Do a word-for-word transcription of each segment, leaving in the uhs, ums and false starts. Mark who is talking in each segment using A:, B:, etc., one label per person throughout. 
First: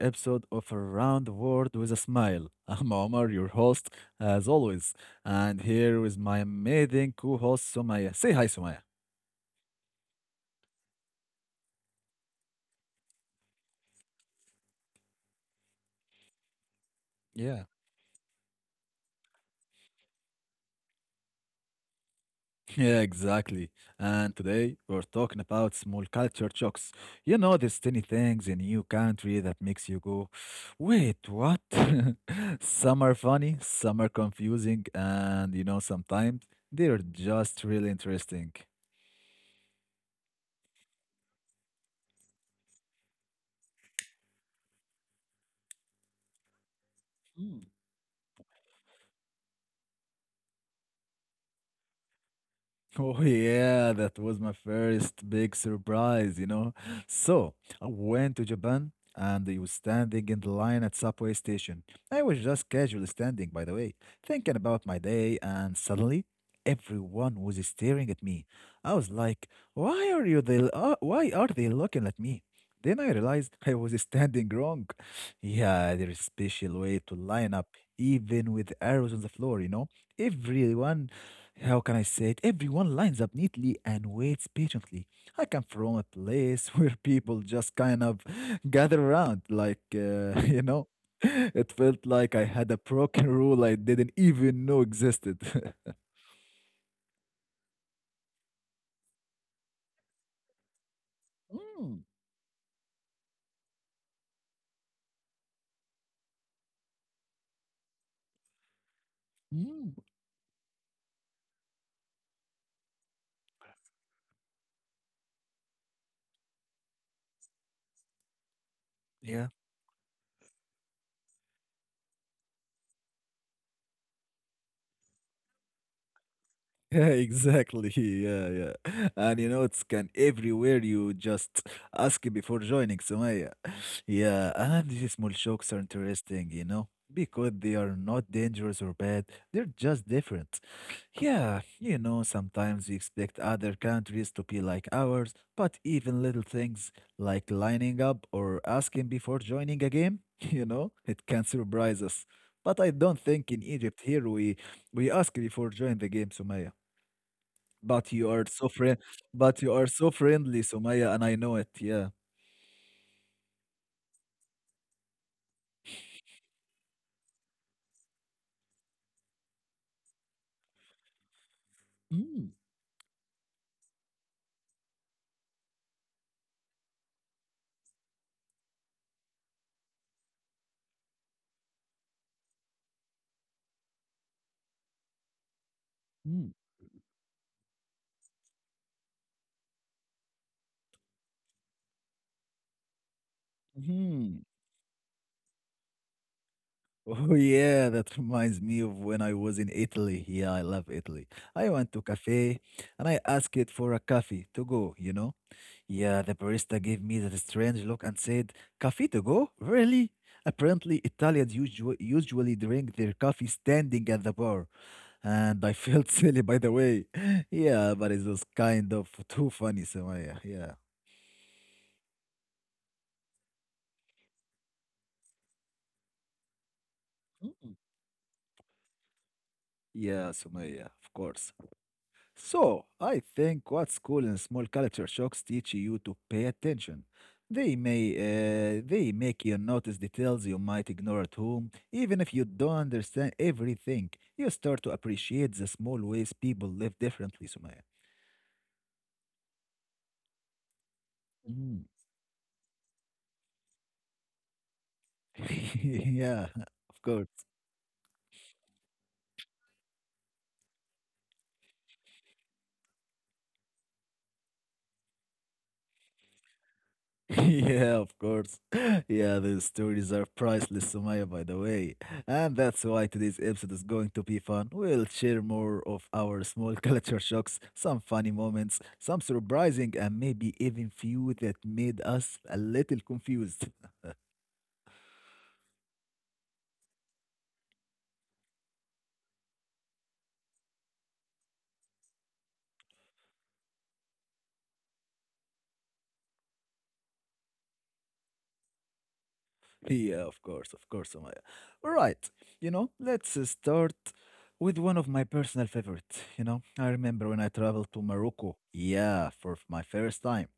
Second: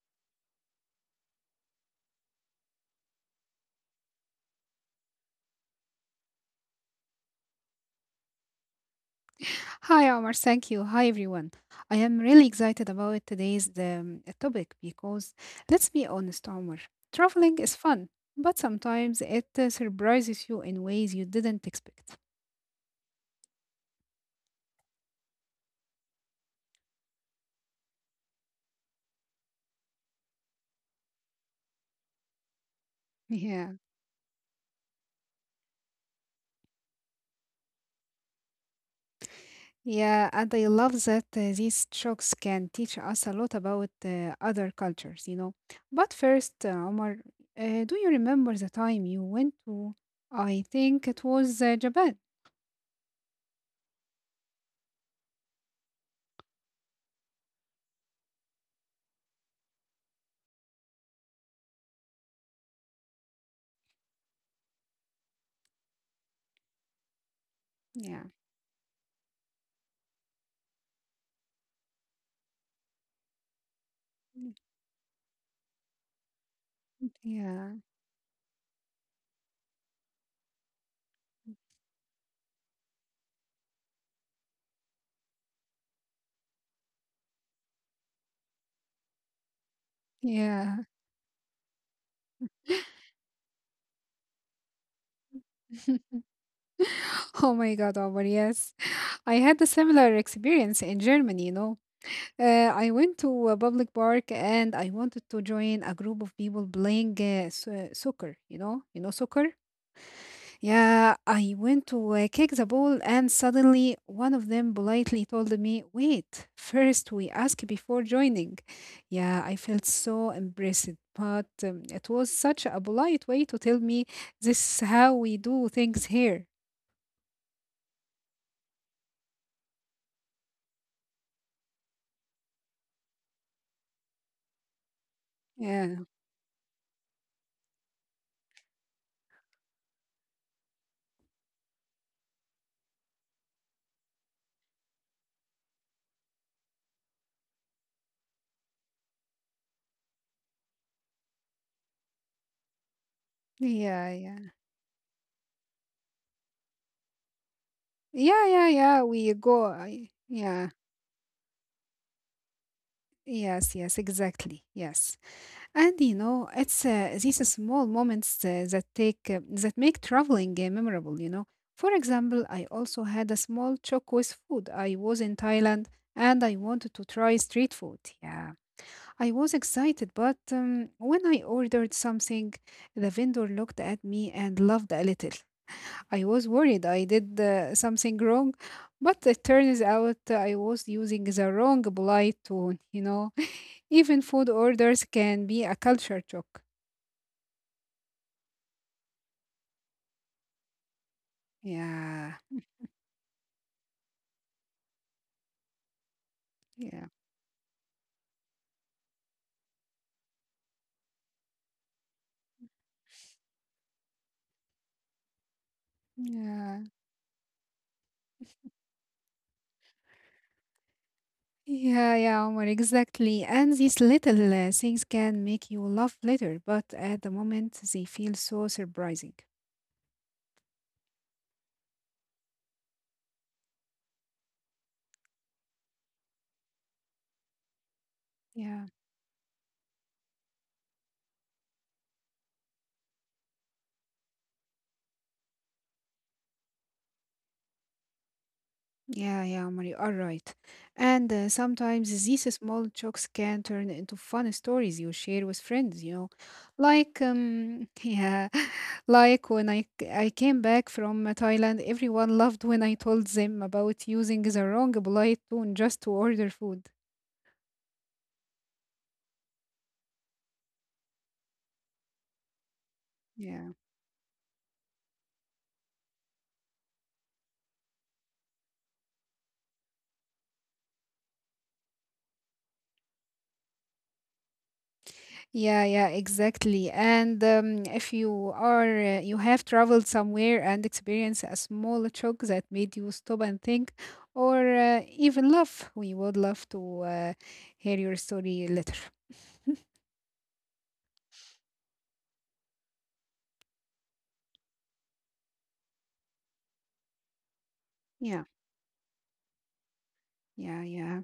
A: episode of Around the World with a Smile. I'm Omar, your host, as always, and here with my amazing co host, Sumaya. Say hi, Sumaya.
B: Hi, Omar. Thank you. Hi, everyone. I am really excited about today's um, topic because, let's be honest, Omar,
A: Yeah.
B: traveling is fun, but sometimes it uh, surprises you in ways you didn't expect.
A: Yeah, exactly. And today we're talking about small culture shocks. You know, these tiny things in new country that makes you go, wait, what? Some are
B: Yeah.
A: funny, some are confusing, and you know, sometimes they're just really interesting.
B: Yeah, and I love that uh, these shocks can teach us a lot about uh, other cultures, you know. But first, uh, Omar, uh, do you remember the time you went to, I think it was uh, Japan?
A: Oh yeah, that was my first big surprise, you know. So I went to Japan and I was standing in the line at subway station. I was just casually standing, by the way, thinking about my day, and suddenly everyone was
B: Yeah.
A: staring at me. I was like, "Why are you they? Uh, why are they looking at me?" Then I realized I was standing wrong. Yeah, there is special way
B: Yeah.
A: to line up, even with arrows on the floor, you know. Everyone how can I say it? Everyone lines up neatly and waits patiently. I come from a place where people just kind of gather around, like,
B: Yeah.
A: uh, you know, it felt like I had a broken rule I didn't even know existed.
B: Oh my God, Omar, yes. I had a similar experience in Germany, you know.
A: Mm.
B: Uh, I went to a public park and I wanted to join a group of people playing uh, so- soccer, you know, you know soccer?
A: Mm,
B: Yeah, I went to uh, kick the ball and suddenly one of them politely told me, "Wait, first we ask before joining." Yeah, I felt
A: yeah.
B: so embarrassed, but um, it was such a polite way to tell me this is how we do things here.
A: Yeah, exactly. Yeah, yeah. And you know, it's can everywhere you just ask before joining, Sumaya. Yeah, and these
B: Yeah.
A: small shocks are interesting, you know, because they are not dangerous or bad. They're just different. Yeah, you know, sometimes we expect other countries to be like ours, but even little things like lining up or asking before joining a game, you know, it can surprise us. But I don't
B: Yeah,
A: think in
B: yeah.
A: Egypt here we we ask before join the game, Sumaya.
B: Yeah, yeah,
A: But you
B: yeah.
A: are
B: We
A: so
B: go.
A: friend,
B: I,
A: but you are
B: yeah.
A: so friendly, Sumaya, and I know it. Yeah.
B: Yes, yes, exactly. Yes. And you know, it's uh, these small moments uh, that take uh, that make traveling uh, memorable, you know. For example, I also
A: Mm,
B: had a small choke with food. I was in Thailand and I wanted to try street food. Yeah. I was excited, but um, when I ordered something, the vendor looked at me and laughed a little. I was worried I
A: mm,
B: did uh, something wrong, but it turns out I was using the wrong polite tone, you know. Even food orders
A: mhm.
B: can be a culture shock.
A: Oh yeah, that reminds me of when I was in Italy. Yeah, I love Italy.
B: Yeah,
A: I went to cafe and I asked it for a coffee to go, you know? Yeah, the
B: yeah,
A: barista gave me that strange look and said, "Coffee to go? Really?" Apparently, Italians usually usually drink their coffee standing at the bar, and I felt
B: yeah.
A: silly by the way. Yeah, but it was kind of too funny, Sumaya. Yeah.
B: Yeah, yeah, Omar, exactly. And these little uh, things can make you laugh later, but at the moment they feel
A: Mm.
B: so surprising.
A: Yeah, Sumaya, of course. So, I think what school and small culture shocks teach you to pay attention. They may
B: Yeah.
A: uh, they make you notice details you might ignore at home, even if you don't understand everything. You start to appreciate the small ways people live differently, Sumaya.
B: Yeah, yeah, Omar, you are right. And uh, sometimes these
A: Mm.
B: small jokes can turn into fun stories you share with friends, you know.
A: Yeah,
B: Like,
A: of
B: um,
A: course.
B: yeah, like when I, c- I came back from uh, Thailand, everyone loved when I told them about using the wrong polite tone just to order food.
A: Yeah, of course. Yeah, these stories are priceless, Sumaya, by the way. And that's
B: Yeah.
A: why today's episode is going to be fun. We'll share more of our small culture shocks, some funny moments, some surprising, and maybe even few that made us a little confused.
B: Yeah, yeah, exactly. And um, If you are, uh, you have traveled somewhere and experienced a small shock that made you stop and think, or uh, even laugh, we would love to uh, hear your story later.
A: Yeah, of course, of course, Sumaya. All right, you know, let's uh, start with one of my personal favorite. You know, I remember when I
B: Yeah,
A: traveled to Morocco. Yeah, for my
B: yeah,
A: first time.
B: yeah,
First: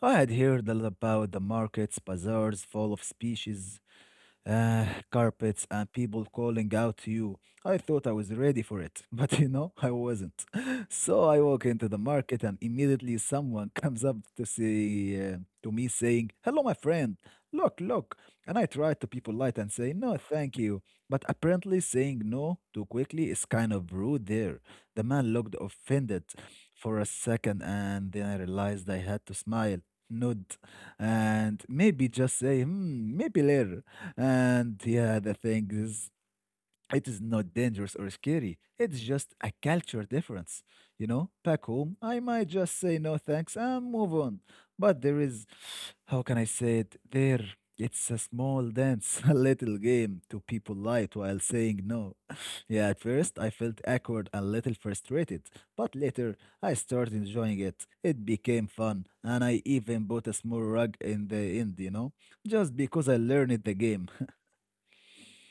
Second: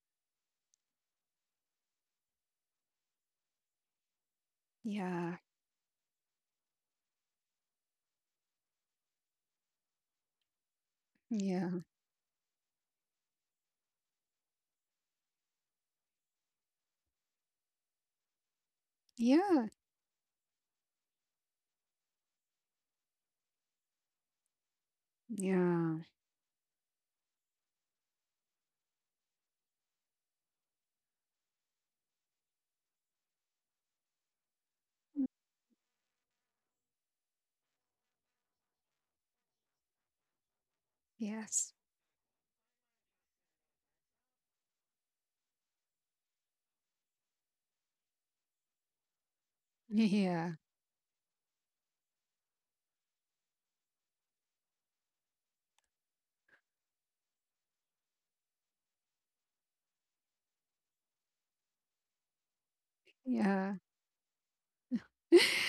A: I had heard all about the markets, bazaars full of species, uh,
B: yeah,
A: carpets, and people calling out to you. I thought I was ready for it, but you know, I wasn't. So I walk
B: yeah,
A: into the market, and immediately someone comes up to say uh, to me, saying, "Hello, my friend. Look, look." And I try to be polite
B: yeah,
A: and say, "No, thank you." But apparently, saying no too quickly is kind of rude. There, the man looked
B: yeah.
A: offended for a second, and then I realized I had to smile, nod, and maybe just say, "Hmm, maybe later." And yeah, the thing is, it is not dangerous or scary. It's just a culture difference. You know, back
B: Yes.
A: home, I might just say no thanks and move on. But there is, how can I say it? There, it's a small dance, a little game to
B: Yeah.
A: people light while saying no. Yeah, at first I felt awkward and a little frustrated, but later I started enjoying it. It became fun, and I even bought a small rug in the end, you know, just because I
B: Yeah.
A: learned the game.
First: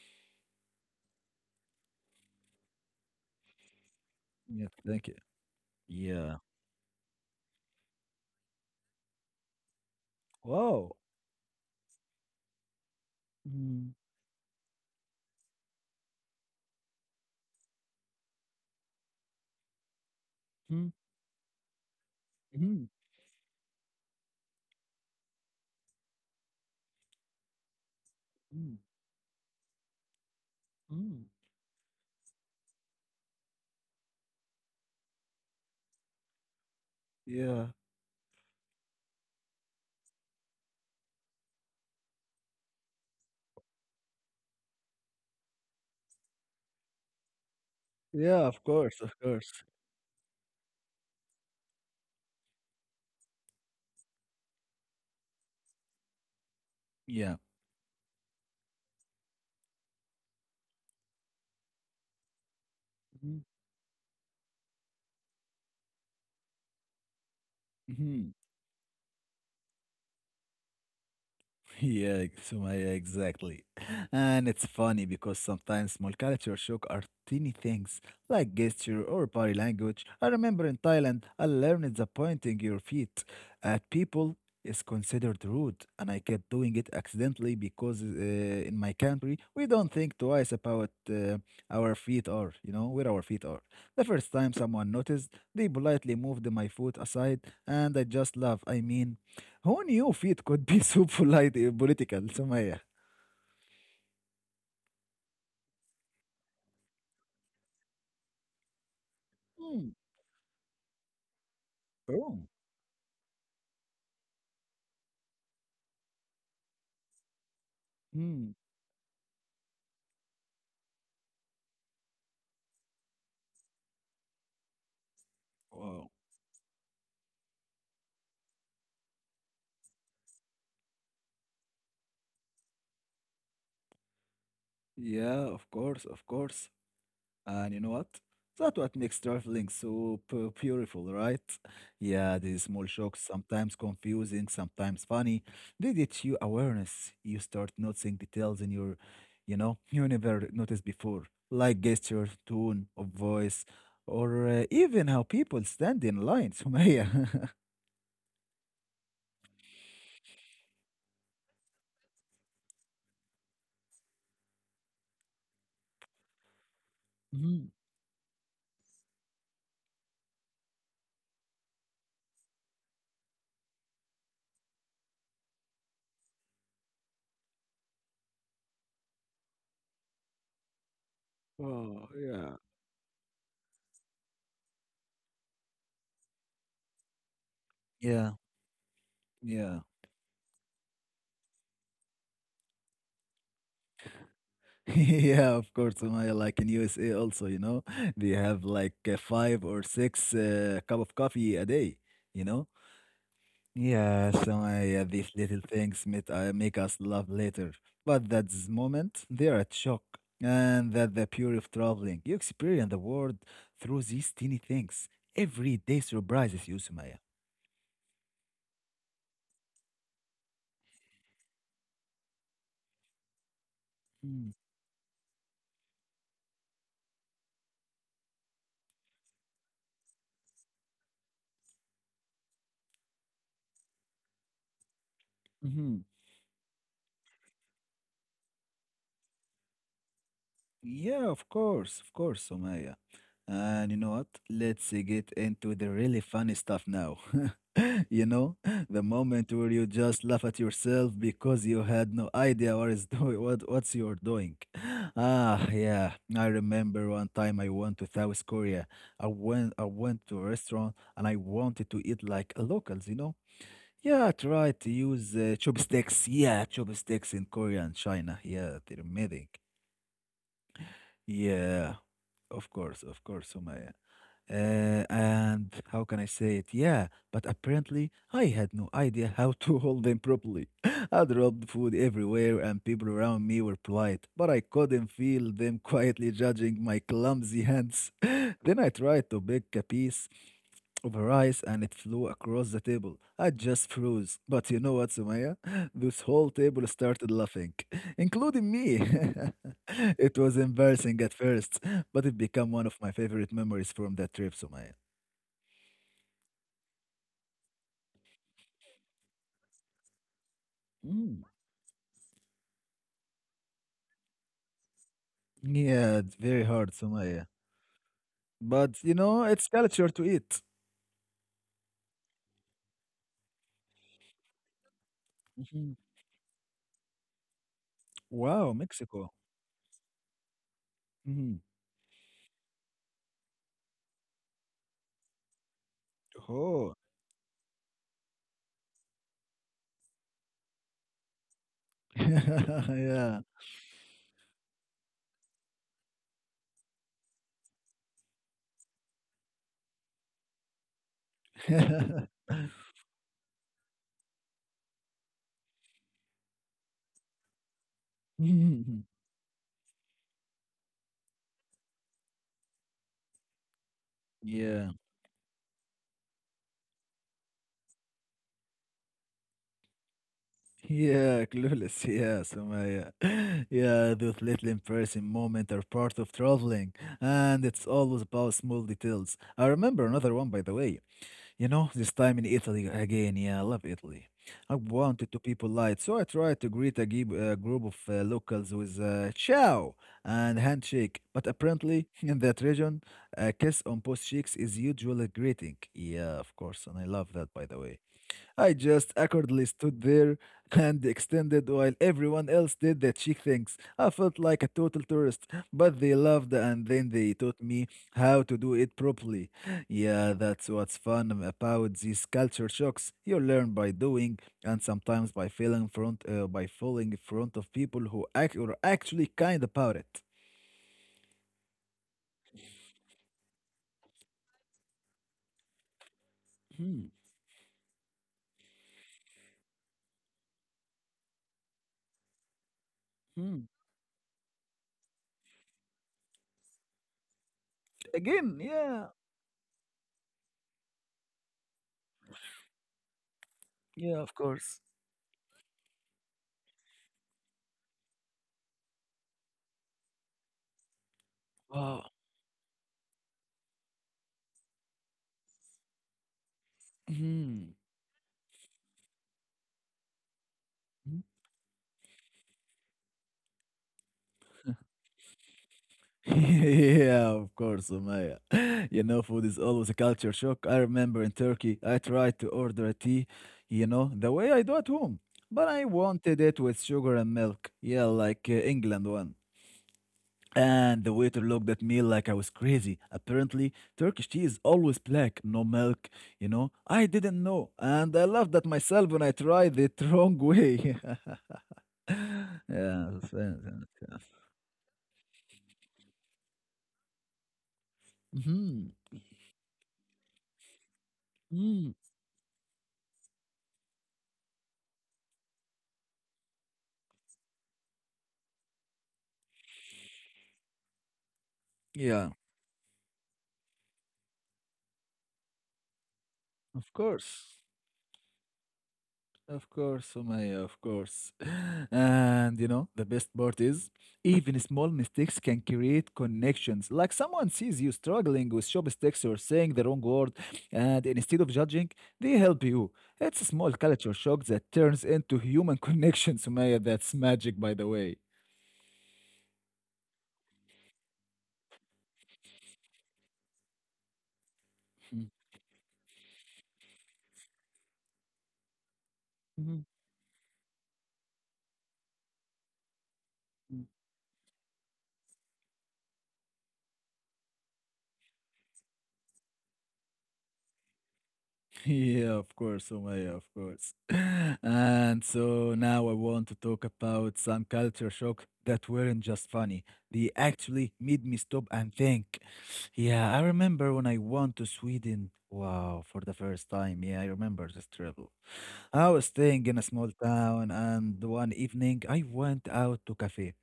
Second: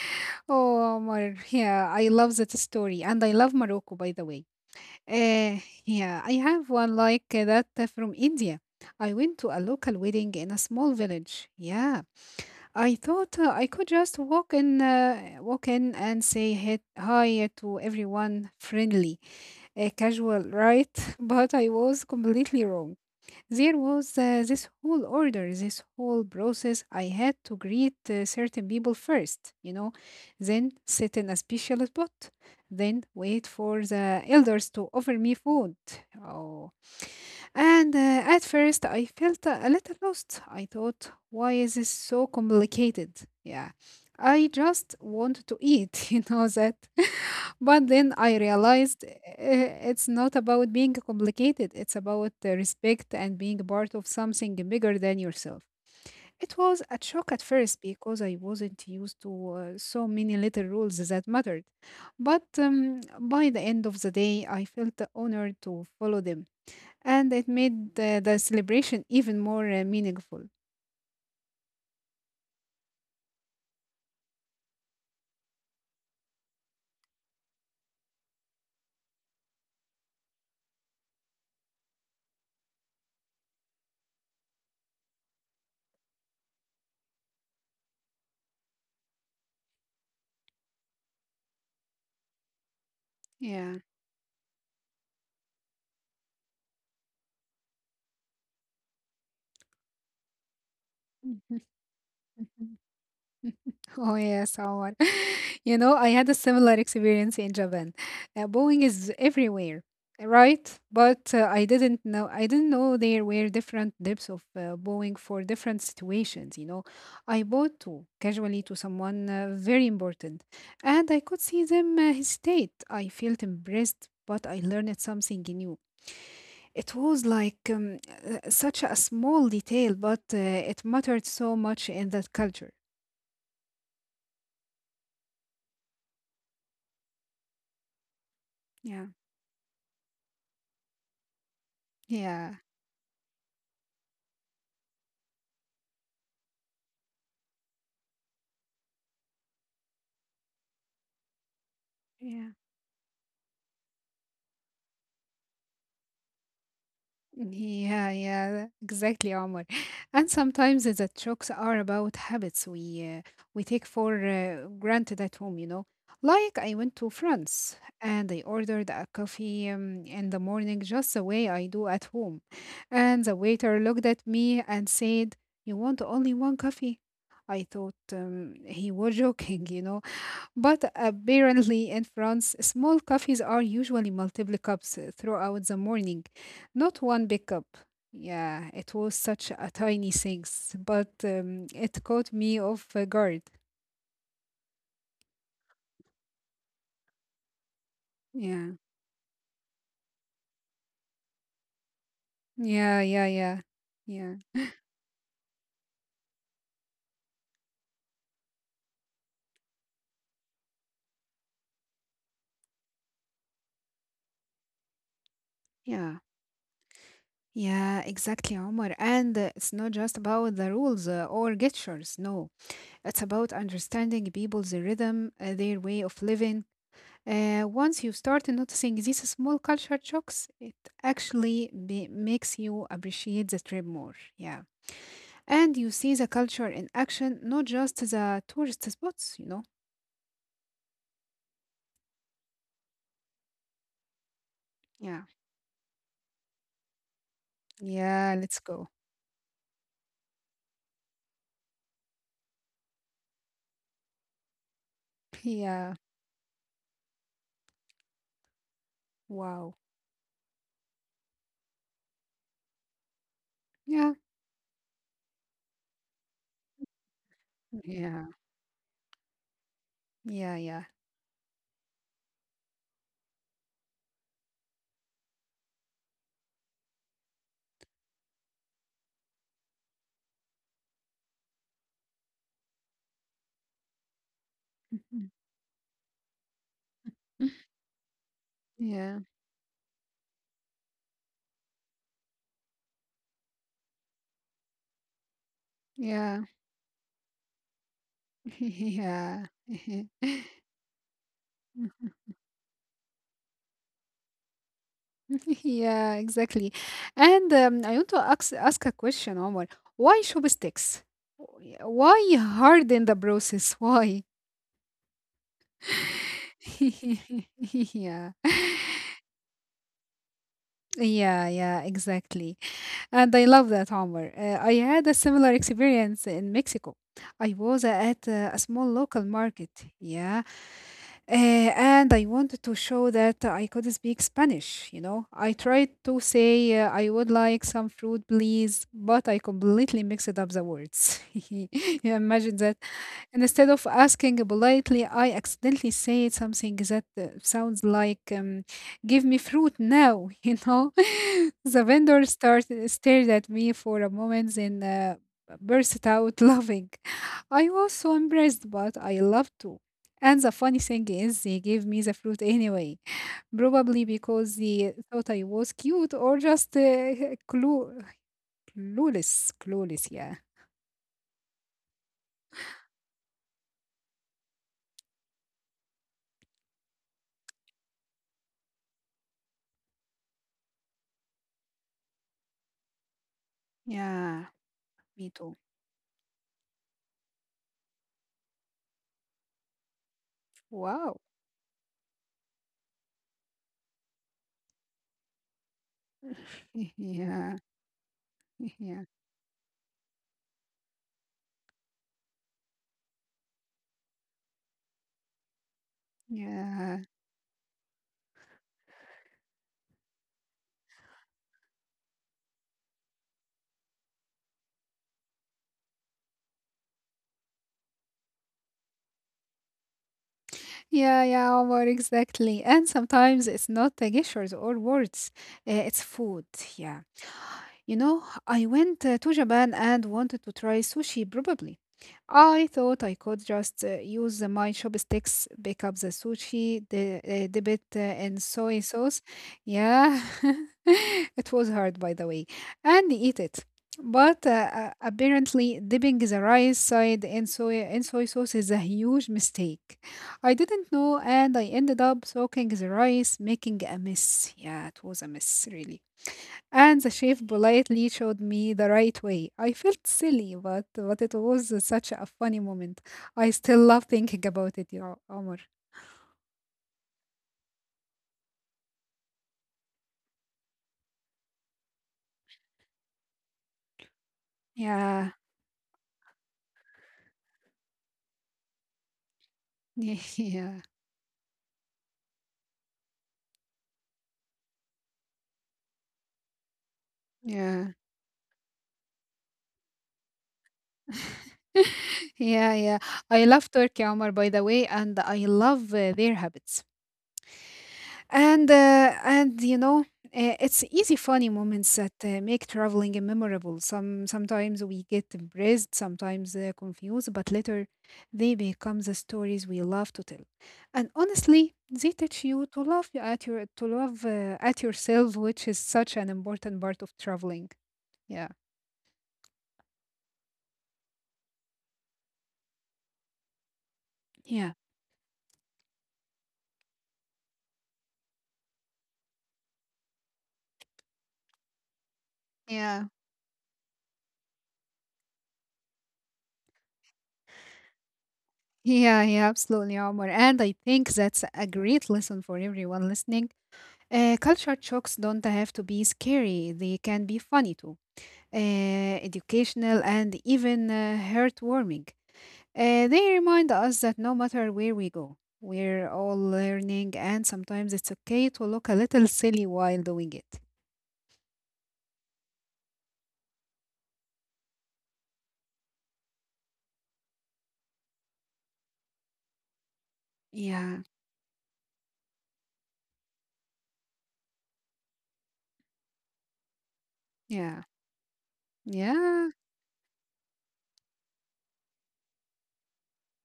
B: Oh, Omar. Yeah, I love that story. And I love Morocco, by the way.
A: Yeah, thank you.
B: Uh, yeah, I
A: Yeah.
B: have one like uh, that uh, from India. I went to a local wedding in a small
A: Wow.
B: village. Yeah, I thought uh, I could
A: Mhm,
B: just walk in, uh, walk in and say hi hi to everyone, friendly, uh, casual,
A: mhm,
B: right? But I was completely
A: mhm,
B: wrong. There was uh, this whole order, this whole process. I had to greet uh, certain
A: mhm,
B: people first, you know, then sit
A: mhm.
B: in a special spot, then wait for the elders to offer me food. Oh,
A: Yeah.
B: and uh, at first, I felt a little lost. I thought, why is this so complicated? Yeah, I just want to eat, you know that. but then
A: Yeah,
B: I
A: of course,
B: realized
A: of
B: uh,
A: course.
B: it's not about being complicated, it's about the respect and being part of something bigger than yourself. It was a
A: Yeah.
B: shock at first because I wasn't used to uh, so many little rules that mattered. But um,
A: Mhm,
B: by the end of the day, I felt honored to follow them and it made
A: mhm.
B: the, the celebration even more uh, meaningful.
A: Yeah, so my, exactly. And it's funny because sometimes small culture shock are teeny things like gesture or body language. I remember in Thailand, I learned that pointing your feet at people is considered rude, and I kept doing it accidentally because uh, in my country we don't think twice about uh, our feet are, you know, where our feet are.
B: Yeah.
A: The first time someone noticed, they politely moved my foot aside, and I just laugh. I mean. Who knew feet could be so polite, uh,
B: Mm.
A: political, Sumaya?
B: Mhm. Oh yes, Omar. You know, I had a similar experience in Japan. Uh, Boeing is
A: Mm.
B: everywhere, right? But uh, I didn't
A: Oh.
B: know. I didn't know there were different types of uh, Boeing for different situations. You know, I bought two
A: Mm.
B: casually to someone uh, very important, and I could see them uh, hesitate. I felt embarrassed, but I learned something new.
A: Wow.
B: It was like um, uh, such a small detail, but uh, it mattered so much in that culture.
A: Yeah, of course, of course. And you know what? That's what makes
B: Yeah,
A: traveling so pu- beautiful, right? Yeah, these
B: yeah,
A: small shocks, sometimes confusing, sometimes funny. They teach you awareness. You start noticing details in your, you know, you never noticed before, like gesture,
B: yeah.
A: tone of voice, or uh, even how people stand in lines, Sumaya.
B: Yeah, yeah, exactly, Omar. And sometimes the jokes are about habits we uh, we take for uh, granted at home, you know. Like I went to
A: Hmm.
B: France and I ordered a coffee um, in the morning just the way I do at home. And the waiter looked at me and said, "You want only one coffee?" I thought um, he was joking, you know. But apparently,
A: Oh,
B: in
A: yeah.
B: France, small coffees are usually multiple cups throughout the morning, not one big cup.
A: Yeah,
B: Yeah, it was such
A: yeah.
B: a tiny thing, but um, it caught me off guard.
A: Yeah, of course, Sumaya, like in U S A also, you know, they have
B: Yeah,
A: like uh, five or six uh, cup of coffee a day, you know?
B: yeah, yeah, yeah,
A: Yeah,
B: yeah.
A: Sumaya, yeah, these little things make, uh, make us love later. But that moment, they are at shock. And that the pure of traveling, you experience the world through these teeny things. Every day
B: Yeah,
A: surprises you, Sumaya.
B: yeah, exactly, Omar. And uh, it's not just about the rules uh, or gestures. No, it's about understanding people's rhythm, uh, their way of living. Uh, once you start noticing these small culture shocks, it actually be- makes you appreciate the trip more. Yeah. And
A: Mm-hmm.
B: you see the culture in action, not just the tourist spots, you know?
A: Yeah, of course, of course, Somaya. And you know what? Let's uh, get
B: Yeah.
A: into the really funny stuff now. You
B: Yeah,
A: know,
B: let's
A: the
B: go.
A: moment where you just laugh at yourself because you had no idea what is doing, what what's you're doing. Ah,
B: Yeah.
A: yeah. I remember one time I went to South Korea. I went I
B: Wow.
A: went to a restaurant and I wanted to eat like locals, you know. Yeah, I
B: Yeah.
A: tried to use uh, chopsticks. Yeah, chopsticks in Korea and China.
B: Yeah.
A: Yeah, they're amazing.
B: Yeah. Yeah.
A: Yeah, of course, of course, Sumaya. Uh, and how can I say it? Yeah, but apparently I had no idea how to hold them properly. I dropped food everywhere, and people around me were polite, but I couldn't feel them quietly judging my clumsy hands. Then I tried to
B: yeah.
A: pick a piece of rice and it flew across the table. I just froze. But you know what, Sumaya? This whole
B: Yeah.
A: table started laughing, including me.
B: Yeah.
A: It was embarrassing at first, but it became one of my favorite memories from that trip, Sumaya.
B: yeah, exactly. And um, I want to ask, ask a question, Omar. Why show sticks?
A: Mm.
B: Why harden the process? Why?
A: Yeah, it's very hard, Sumaya.
B: yeah.
A: But you know, it's culture to eat.
B: Yeah, yeah, exactly. And I love that, Omar. Uh, I had a similar
A: Mhm.
B: experience in Mexico. I was at uh, a
A: Wow,
B: small local
A: Mexico.
B: market, yeah, uh,
A: Hmm.
B: and I wanted to show that I could speak Spanish, you know. I tried to say, uh,
A: Oh,
B: I would like some fruit, please, but I completely mixed up the words. You Imagine that. And
A: yeah.
B: instead of asking politely, I accidentally said something that uh, sounds like um, give me fruit now, you know. The vendor started stared at me for a moment then uh, burst out laughing. I was so impressed, but I
A: Mhm.
B: loved to, and the funny thing is they gave me the fruit anyway, probably because
A: Yeah,
B: they thought I was cute or just uh, clue clueless clueless yeah.
A: yeah, clueless. Yeah, Sumaya. Yeah, those little embarrassing moments are part of traveling, and it's always about small details. I remember another one, by the way. You know, this time in Italy again. Yeah, I love Italy.
B: Yeah,
A: I wanted to
B: me
A: be
B: too.
A: polite, so I tried to greet a gib- a group of uh, locals with uh, ciao and handshake.
B: Wow.
A: But apparently, in that region, a kiss on both cheeks is usually a greeting. Yeah, of course, and I love that, by
B: yeah.
A: the way. I just
B: yeah,
A: awkwardly stood there and extended while everyone else did the cheek things. I felt like a total tourist, but they loved and then
B: yeah.
A: they taught me how to do it properly. Yeah, that's what's fun about these culture shocks. You learn by doing and sometimes by failing front uh, by falling in front of people who act are actually kind about it.
B: Yeah, yeah, Omar, exactly. And sometimes it's not the gestures or words, uh, it's food.
A: Hmm.
B: Yeah. You know, I went uh, to Japan and wanted to try sushi, probably. I thought I
A: Hmm.
B: could just uh, use the- my chopsticks, pick up the sushi, the, uh, dip it uh, in
A: Again,
B: soy
A: yeah.
B: sauce. Yeah, it was hard, by the way, and eat it.
A: Yeah, of
B: But uh,
A: course.
B: uh, apparently, dipping the rice side in soy in soy sauce is a huge mistake. I didn't know, and I
A: Wow.
B: ended up soaking the rice, making a mess. Yeah, it was a mess, really. And the chef
A: Hmm.
B: politely showed me the right way. I felt silly, but but it was such a funny moment. I still love thinking about it, yeah, Omar.
A: Yeah, of course, Umaya. You know, food is always a culture shock. I remember in Turkey, I tried to order a tea, you know, the way I do at home,
B: Yeah,
A: but I wanted it with sugar and milk. Yeah, like uh, England one.
B: yeah,
A: And the waiter looked at me like I was crazy. Apparently, Turkish tea is always black, no milk, you know. I didn't know, and
B: yeah.
A: I laughed at myself when I tried it wrong way.
B: Yeah,
A: Yeah,
B: yeah. I
A: so-
B: love Turkey, Omar, by the way, and I love uh, their habits. And
A: Mhm.
B: uh, and you know, uh, it's easy funny
A: Mm.
B: moments that uh, make traveling memorable. Some sometimes we get impressed, sometimes uh, confused, but later they become the stories we love to tell. And honestly, they
A: Yeah,
B: teach you to love you at your to love uh, at yourself, which is such an
A: of
B: important part of
A: course.
B: traveling. Yeah.
A: Of course, Sumaya, of course. And you know, the best part is even small
B: Yeah.
A: mistakes can create connections. Like someone sees you struggling with chopsticks or saying the wrong word, and instead of judging, they help you.
B: Yeah,
A: It's a small culture shock that turns into human connection, Sumaya. That's magic, by the way.
B: yeah, yeah, absolutely, Omar. And I think that's a great lesson for everyone listening. Uh, culture
A: Mm.
B: shocks don't have to be scary, they can be funny too, uh,
A: Mhm.
B: educational, and even uh, heartwarming. Uh, they remind us that no matter where we go, we're all learning, and sometimes it's okay to look a little silly while doing it.
A: Yeah, of course, Omaya, of course. And so now I want to talk about some culture shock that weren't just funny. They actually
B: Yeah,
A: made me stop and think. Yeah, I remember when I went to Sweden. Wow, for the first time. Yeah, I remember this
B: yeah,
A: trip. I was
B: yeah.
A: staying in a small town, and one evening I went out to cafe,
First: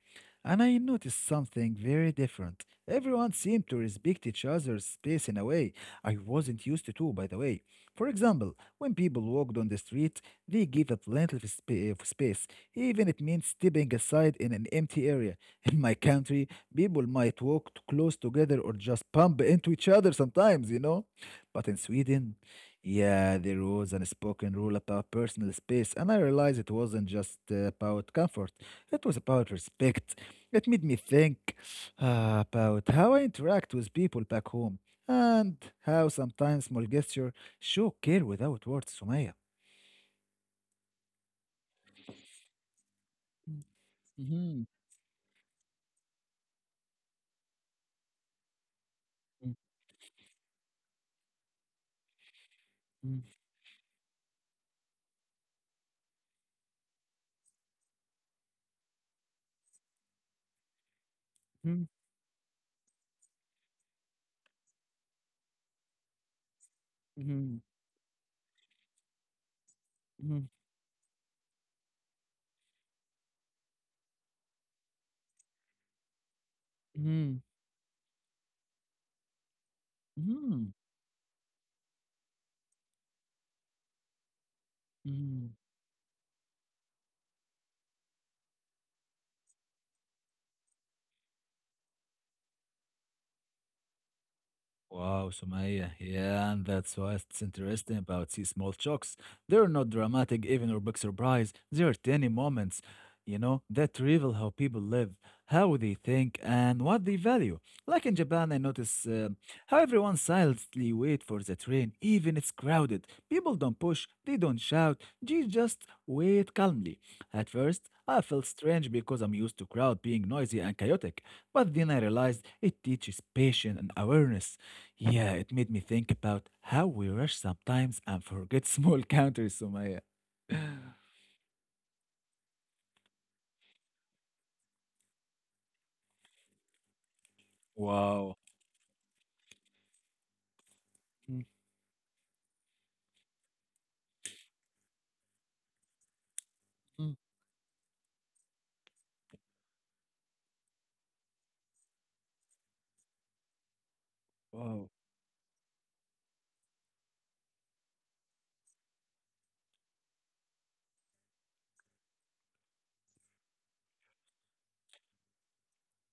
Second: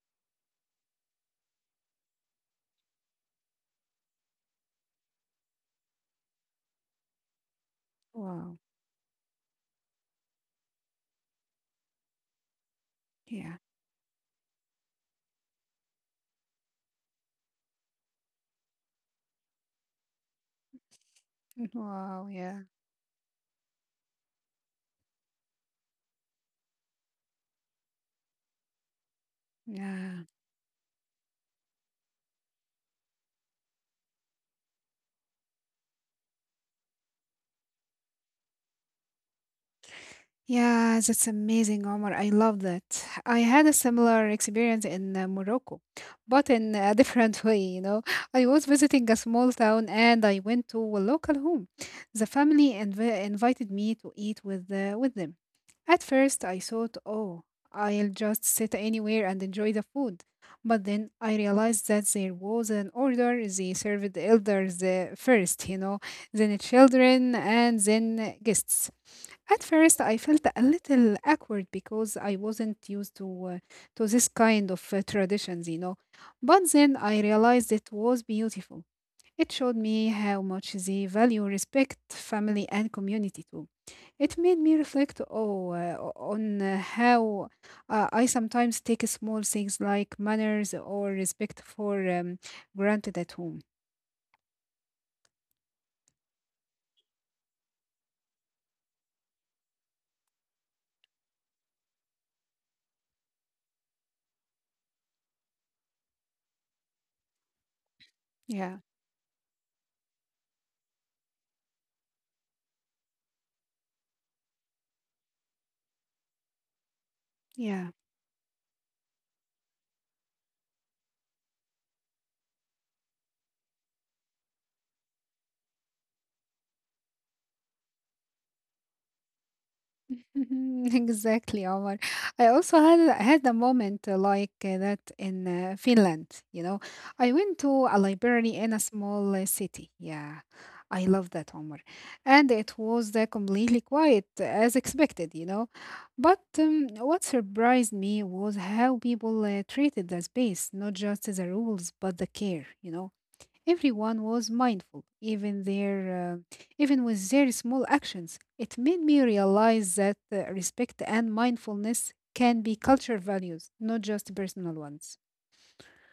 A: and I noticed something very different. Everyone seemed to respect each other's space in a way I wasn't used to, too, by the way. For example,
B: Wow,
A: when people walked on the street, they gave up plenty of, spa- of space, even it means
B: yeah,
A: stepping aside in an empty area. In my country, people might walk t- close together or just bump into each other sometimes, you know. But in
B: wow,
A: Sweden,
B: yeah,
A: yeah, there was an unspoken rule about personal space, and I realized it wasn't just uh, about comfort, it was about respect.
B: yeah.
A: It made me think uh, about how I interact with people back home and how sometimes small gestures show care without words, Sumaya.
B: Yeah, that's amazing, Omar. I love that. I had a similar
A: Mm-hmm.
B: experience in uh, Morocco, but in a different way, you know. I was visiting a small town and I went to a local home. The family
A: Mm-hmm.
B: inv- invited me to eat with, uh, with them. At first, I thought, oh, I'll just sit anywhere and enjoy the food. But then I
A: Mm-hmm.
B: realized that there was an order. They served the elders uh, first, you know, then children,
A: Mm-hmm.
B: and then guests. At first, I felt a little awkward because I wasn't used to uh, to this kind of uh, traditions, you know. But then I
A: Mm-hmm.
B: realized it was beautiful. It showed me how much they value respect, family, and community too. It made me reflect
A: Mm-hmm.
B: oh, uh, on uh, how uh, I sometimes take small things like manners or respect for um, granted at home.
A: Wow, Sumaya. Yeah, and that's what's interesting about these small shocks. They're not dramatic, even or big surprise. They are tiny moments, you know, that reveal how people live, how they think, and what they value. Like in Japan, I
B: Yeah,
A: notice uh, how everyone silently wait for the train, even it's crowded. People don't push, they don't shout, they just wait calmly. At
B: yeah.
A: first, I felt strange because I'm used to crowd being noisy and chaotic, but then I realized it teaches patience and awareness. Yeah, it made me think about how we rush sometimes and forget small counters, Sumaya.
B: Exactly, Omar. I also had had a moment uh, like uh, that in uh, Finland. You know, I went to a
A: Wow.
B: library in a small uh, city. Yeah, I love
A: Mm,
B: that, Omar. And it was uh, completely quiet, uh, as expected. You know, but um,
A: mm,
B: what surprised me was how people uh, treated the space, not just the rules, but the care. You know, everyone was
A: wow.
B: mindful, even their, uh, even with their small actions. It made me realize that uh, respect and mindfulness can be cultural values, not just personal ones.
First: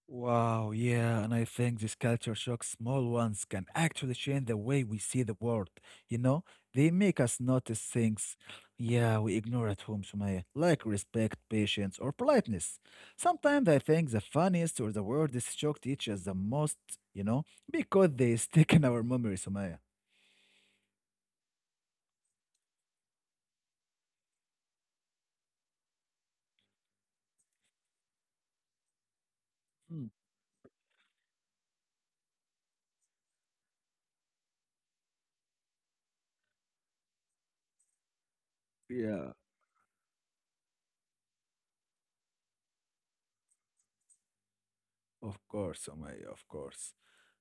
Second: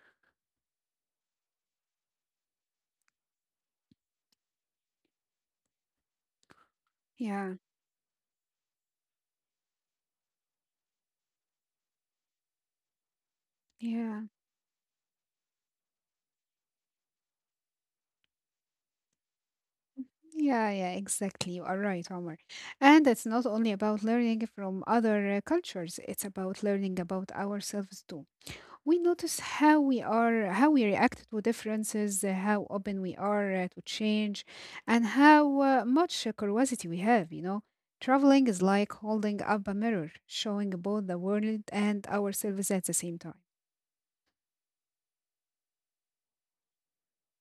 A: Wow, yeah, and I think this culture shock, small ones, can actually change the way we see the world. You know, they make us
B: Yeah,
A: notice things, yeah, we ignore at home, Sumaya, like respect, patience, or politeness. Sometimes I think the
B: yeah,
A: funniest or the weirdest shock teaches the most, you know, because they stick in our memory, Sumaya.
B: yeah, yeah. Exactly. You are right, Omar. And it's not only about learning from other uh, cultures; it's about learning about ourselves too. We notice how we
A: Mm.
B: are how we react to differences, uh, how open we are uh, to change, and how uh, much uh, curiosity we have you know Traveling is like
A: Yeah.
B: holding up a mirror, showing both the world and ourselves at the same time.
A: Of course, Omay, of course.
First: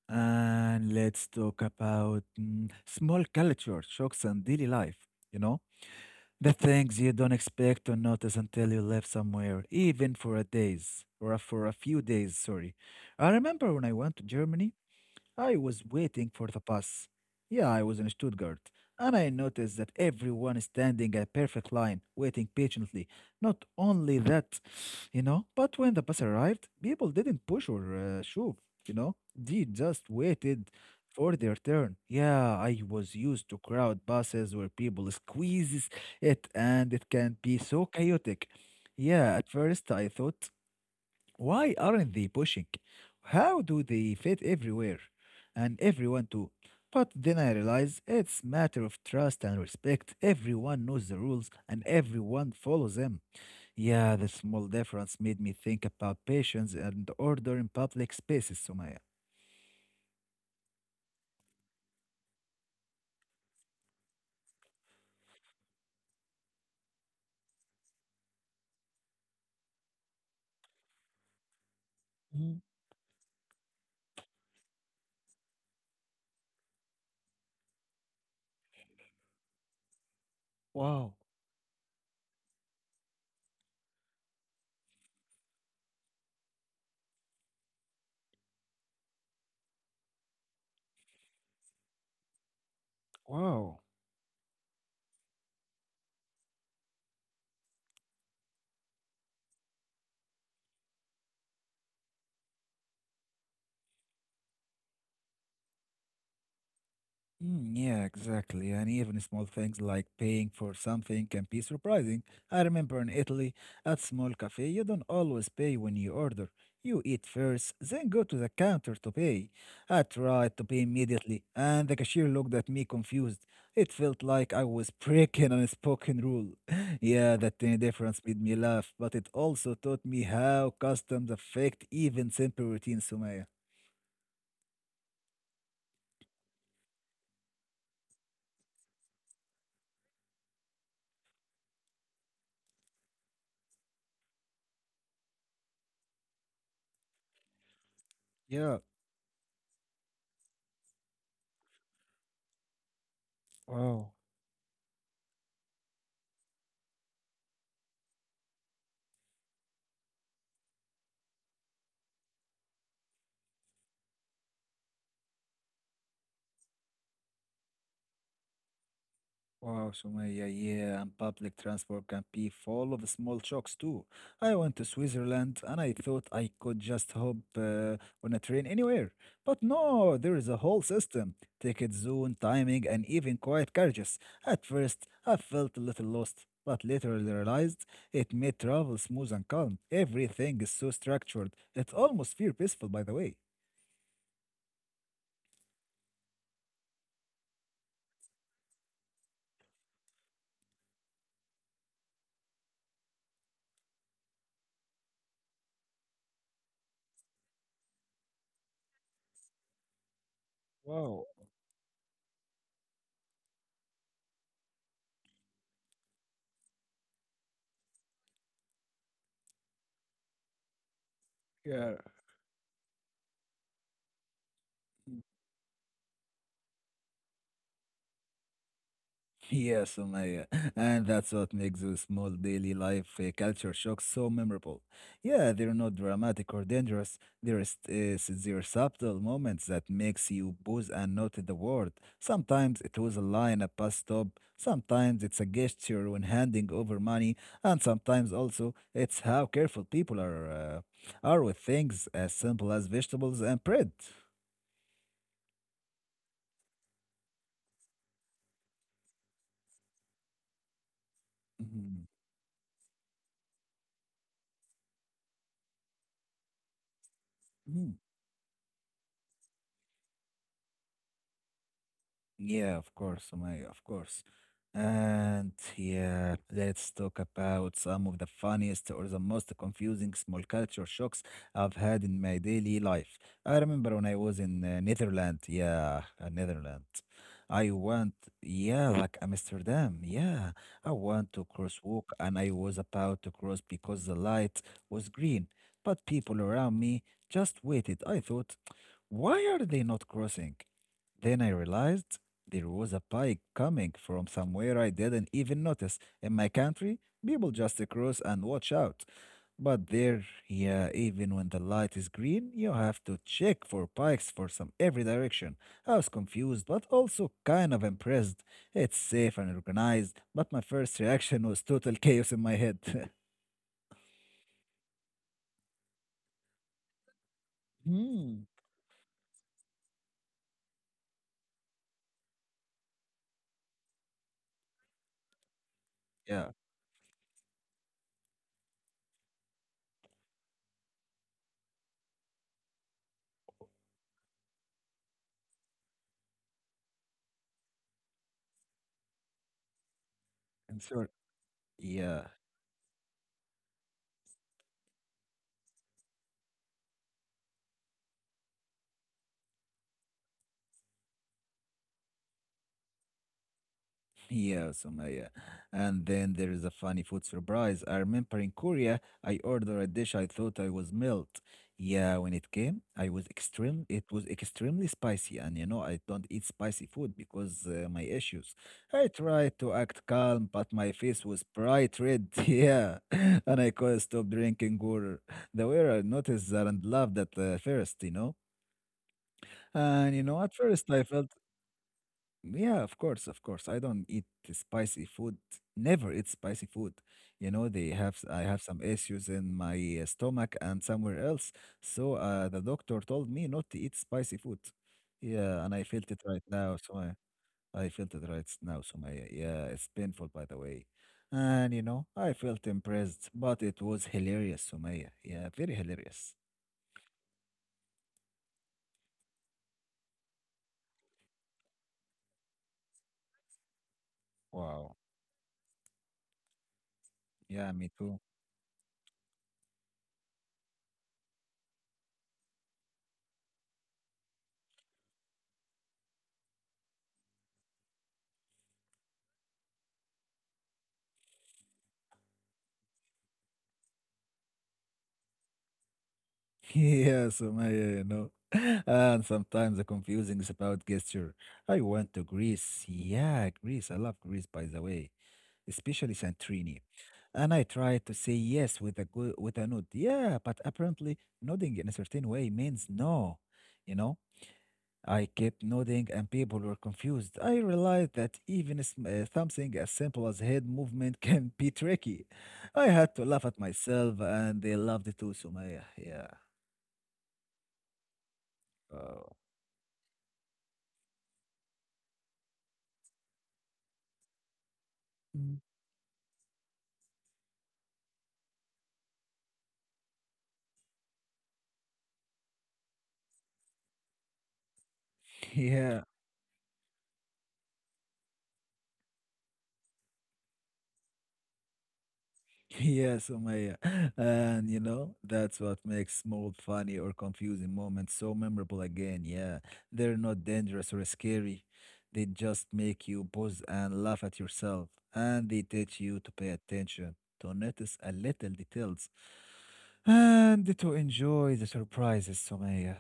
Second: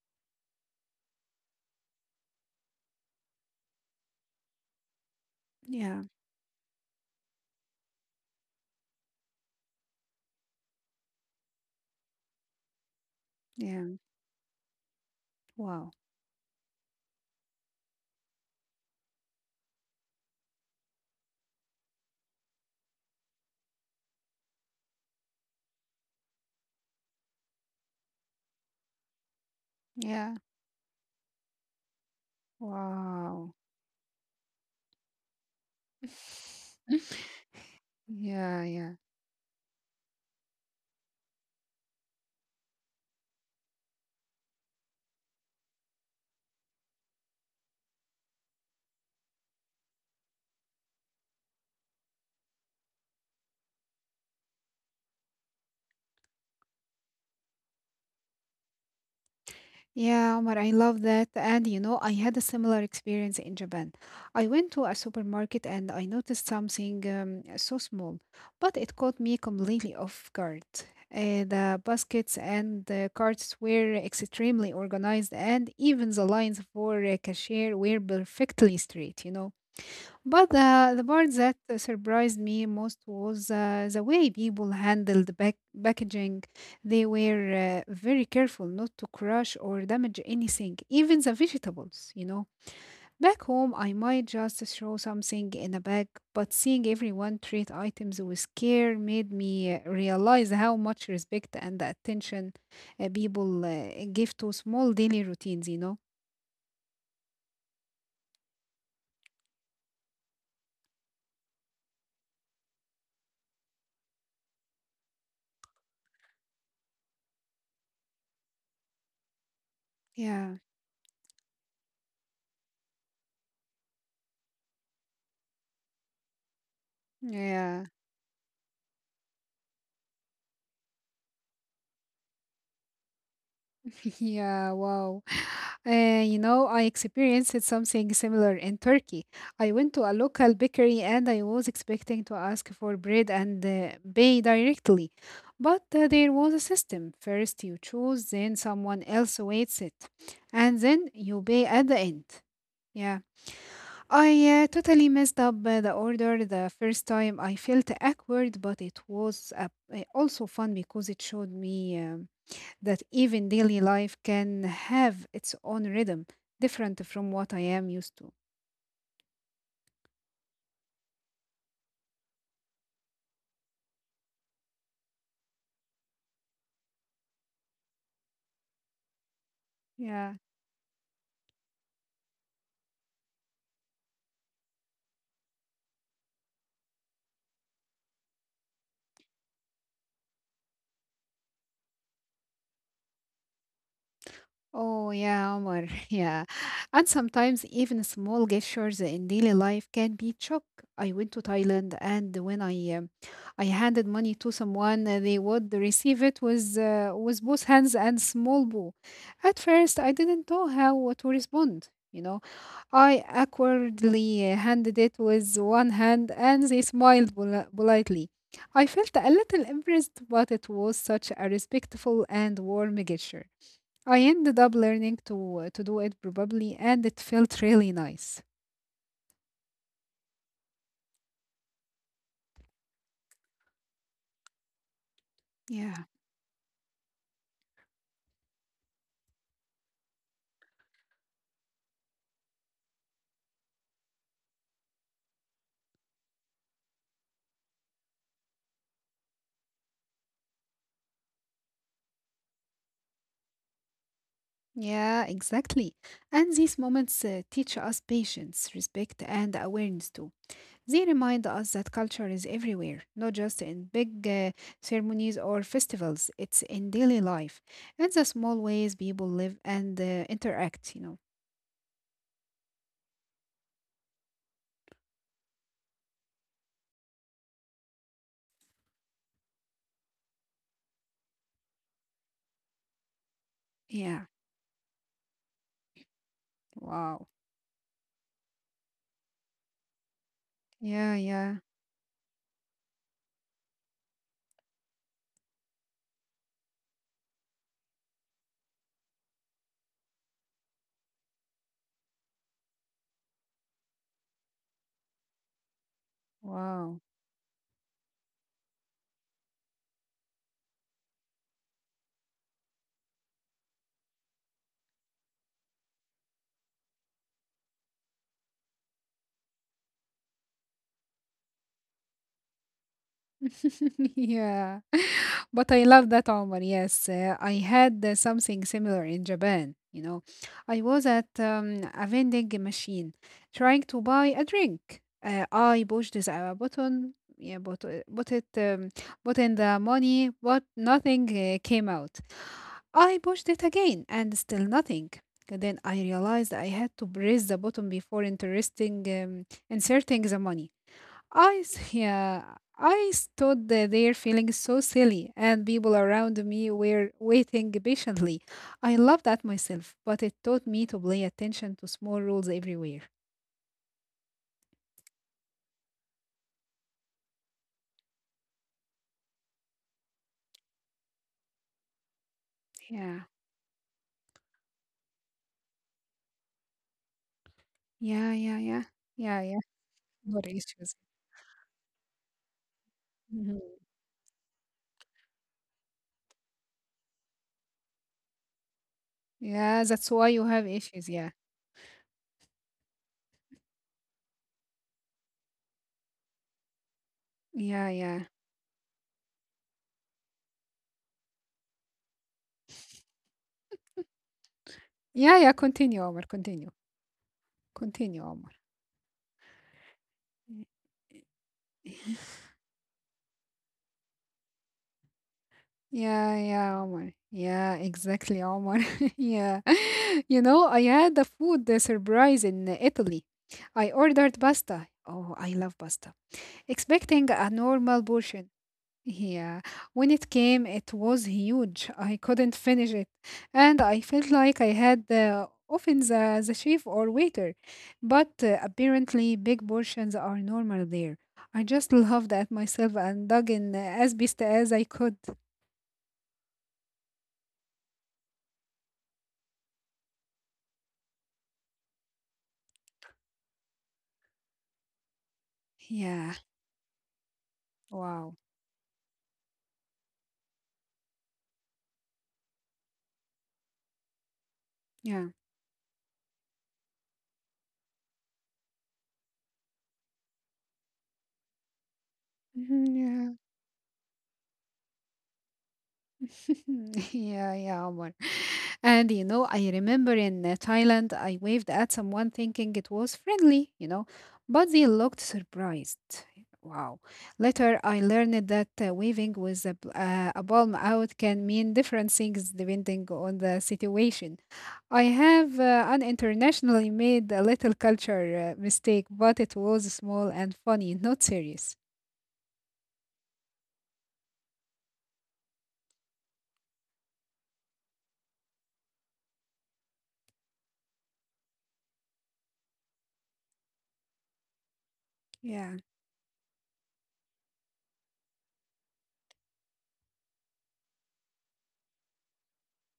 A: And let's talk about mm, small culture shocks and daily life, you know?
B: Yeah,
A: The things you don't expect to notice until you live somewhere, even for a days or a, for a few days, sorry. I remember
B: yeah,
A: when I went to Germany, I was
B: wow,
A: waiting for the bus. Yeah, I was in Stuttgart, and I noticed that everyone is standing a perfect line, waiting patiently. Not only that, you know, but when the bus arrived, people didn't push or uh, shove, you know, they just
B: yeah,
A: waited for their turn. Yeah, I was used
B: wow.
A: to crowd buses where people squeezes it, and it can be so chaotic.
B: Yeah, yeah.
A: Yeah, at first I thought why aren't they pushing? How do they fit everywhere? And everyone too. But then I realize it's matter of trust and respect. Everyone knows the rules and everyone follows them. Yeah, the small difference made me think about patience and order in public spaces, Sumaya.
B: Yeah, Omar, I love that. And you know, I had a similar experience in Japan. I went to a supermarket and I noticed something um, so small, but it caught me completely off guard. Uh, the baskets
A: Mhm.
B: and the carts were extremely organized, and even the lines for a cashier were perfectly straight, you know. But the, the
A: Wow,
B: part that surprised me most was uh, the way people handled back, packaging. They were uh, very careful not to crush or damage anything, even the vegetables, you know. Back home,
A: wow.
B: I might just throw something in a bag, but seeing everyone treat items with care made me uh, realize how much respect and attention uh, people uh, give to small daily routines, you know.
A: Mm, yeah, exactly. And even small things like paying for something can be surprising. I remember in Italy, at small cafe, you don't always pay when you order. You eat first, then go to the counter to pay. I
B: Yeah,
A: tried to pay immediately, and the cashier looked at me confused. It felt like I was breaking an unspoken rule. Yeah, that tiny
B: yeah.
A: difference made me laugh, but it also taught me how customs affect even simple routines, Sumaya.
B: Yeah, wow. Uh, you know, I experienced something similar in Turkey. I went to a local bakery and I was expecting to ask for bread and uh, pay directly. But uh, there was a system. First you choose, then
A: Yeah.
B: someone else waits it, and then you pay at the end. Yeah,
A: Wow.
B: I uh, totally messed up uh, the order the first time. I felt awkward, but it was uh, uh, also fun because it showed me. um, that even daily life can have its own rhythm, different from what I am used to.
A: Wow, Sumaya, yeah, yeah, and public transport can be full of small shocks too. I went to Switzerland and I thought I could just hop uh, on a train anywhere. But no,
B: Yeah.
A: there is a whole system ticket zone, timing, and even quiet carriages. At first, I felt a little lost, but later I realized it made travel smooth and calm. Everything is so structured. It almost feels peaceful, by the way.
B: Oh, yeah, Omar. Yeah. And sometimes even small gestures in daily life can be chalk. I went to Thailand, and when I um, I handed money to someone, uh, they would receive it with uh, with both hands and small bow. At first, I didn't know how
A: Wow.
B: to respond. You know, I awkwardly handed it with one hand and they smiled poli- politely. I felt a little embarrassed, but it was such a
A: Yeah,
B: respectful and warm gesture. I ended up learning to uh, to do it probably, and it felt really nice.
A: yes, Sumaya, and that's what makes the small daily life uh, culture shocks so memorable. Yeah, they're not
B: Yeah,
A: dramatic or dangerous. There is uh, They're subtle moments that makes you pause and note the word. Sometimes it was a line at bus stop. Sometimes it's a gesture when handing over money, and sometimes also it's how careful people are uh, are with things as simple as vegetables and bread.
B: yeah, exactly. And these moments uh, teach us patience, respect, and awareness too. They remind us that
A: Mhm.
B: culture is everywhere, not just in big uh, ceremonies or festivals. It's in daily life and the small ways people live and uh, interact, you know.
A: Yeah, of course, Sumaya, of course. And yeah, let's talk about some of the funniest or the most confusing small culture shocks I've had in my daily life. I remember when
B: Yeah.
A: I was in uh, Netherlands, yeah, uh, Netherlands.
B: Wow.
A: I went, yeah, like Amsterdam, yeah. I
B: Yeah,
A: went to
B: yeah.
A: crosswalk and I was about to cross because the light was green, but people around me just waited. I thought, why are they not crossing? Then I realized there was a pike coming from somewhere I didn't even notice. In my country,
B: Wow.
A: people just cross and watch out. But there, yeah, even when the light is green, you have to check for pikes for some every direction. I was confused, but also kind of impressed. It's safe and organized, but my first reaction was total chaos in my head.
B: Yeah. But I love that, Omar. Yes, uh, I had uh,
A: Hmm.
B: something similar in Japan. You know, I was at um, a vending machine trying to buy a drink. Uh, I pushed this
A: Yeah,
B: uh, button, yeah, but uh, but it um, put in the money, but nothing uh, came out. I pushed it again, and still nothing. And then I realized I had to press the button before interesting um, inserting the money.
A: and so
B: I s-
A: yeah.
B: yeah, I stood there feeling so silly, and people around me were waiting patiently. I laughed at myself, but it taught me to pay attention to small rules everywhere.
A: Yeah, Sumaya. And then there is a funny food surprise. I remember in Korea, I ordered a dish I thought I was milk. Yeah, when it came, I
B: Yeah,
A: was extreme. It was extremely spicy, and you know I don't eat spicy food because uh, my
B: yeah,
A: issues.
B: yeah, yeah,
A: I
B: yeah,
A: tried
B: yeah.
A: to act calm,
B: What
A: but my
B: issues?
A: face was bright red. Yeah, and
B: Mhm.
A: I couldn't stop drinking water. The waiter noticed that and laughed at uh, first, you know.
B: Yeah, that's
A: And you
B: why
A: know,
B: you
A: at
B: have
A: first I
B: issues.
A: felt
B: Yeah,
A: yeah, of course, of course. I don't eat spicy food. Never eat spicy food. You know, they
B: yeah,
A: have s-
B: yeah,
A: I have some issues in my uh, stomach and somewhere else. So uh, the doctor told me not to eat spicy food.
B: yeah, yeah.
A: Yeah, and I
B: Continue,
A: felt it
B: Omar.
A: right
B: Continue,
A: now. So I, I felt
B: continue,
A: it right
B: Omar.
A: now. So my yeah, it's painful by the way. And you know, I felt impressed, but it was hilarious, Sumaya. Yeah, very hilarious.
B: Yeah, yeah, Omar. Yeah, exactly, Omar. Yeah. You know, I had a food uh, surprise in Italy. I ordered pasta.
A: Wow.
B: Oh, I love pasta. Expecting a
A: Yeah, me
B: normal
A: too.
B: portion. Yeah. When it came, it was huge. I couldn't finish it. And I felt like I had uh, often the, the chef or waiter. But uh, apparently, big portions are normal there. I just laughed at myself and dug in uh, as best as I could.
A: Yeah, Sumaya, you know. And sometimes the confusing is about gesture. I went to Greece. Yeah, Greece. I love Greece, by the way, especially
B: Yeah.
A: Santorini. And I tried to
B: Wow.
A: say yes with a good, with a nod. Yeah, but apparently nodding in a certain way means no. You know,
B: Yeah.
A: I kept nodding and people were confused. I realized that even s- uh, something as simple as head movement can be tricky.
B: Mhm.
A: I had to
B: Yeah.
A: laugh at myself, and they loved it too, Sumaya. Yeah.
B: Yeah, yeah, Omar. And you
A: Oh.
B: know, I remember in uh, Thailand, I waved at someone thinking it was friendly, you know, but they looked
A: Mm.
B: surprised. Wow. Later, I learned that uh, waving with a, b- uh, a palm out can mean different things depending on the situation. I have uh, an
A: Yeah,
B: internationally made a little culture uh, mistake, but it was small and funny, not serious.
A: yeah, Sumaya. And you know, that's what makes small, funny, or confusing moments so memorable again. Yeah, they're not dangerous or scary. They just make you pause and laugh at yourself. And they
B: Yeah.
A: teach you to pay attention, to notice a little details, and to enjoy the surprises, Sumaya.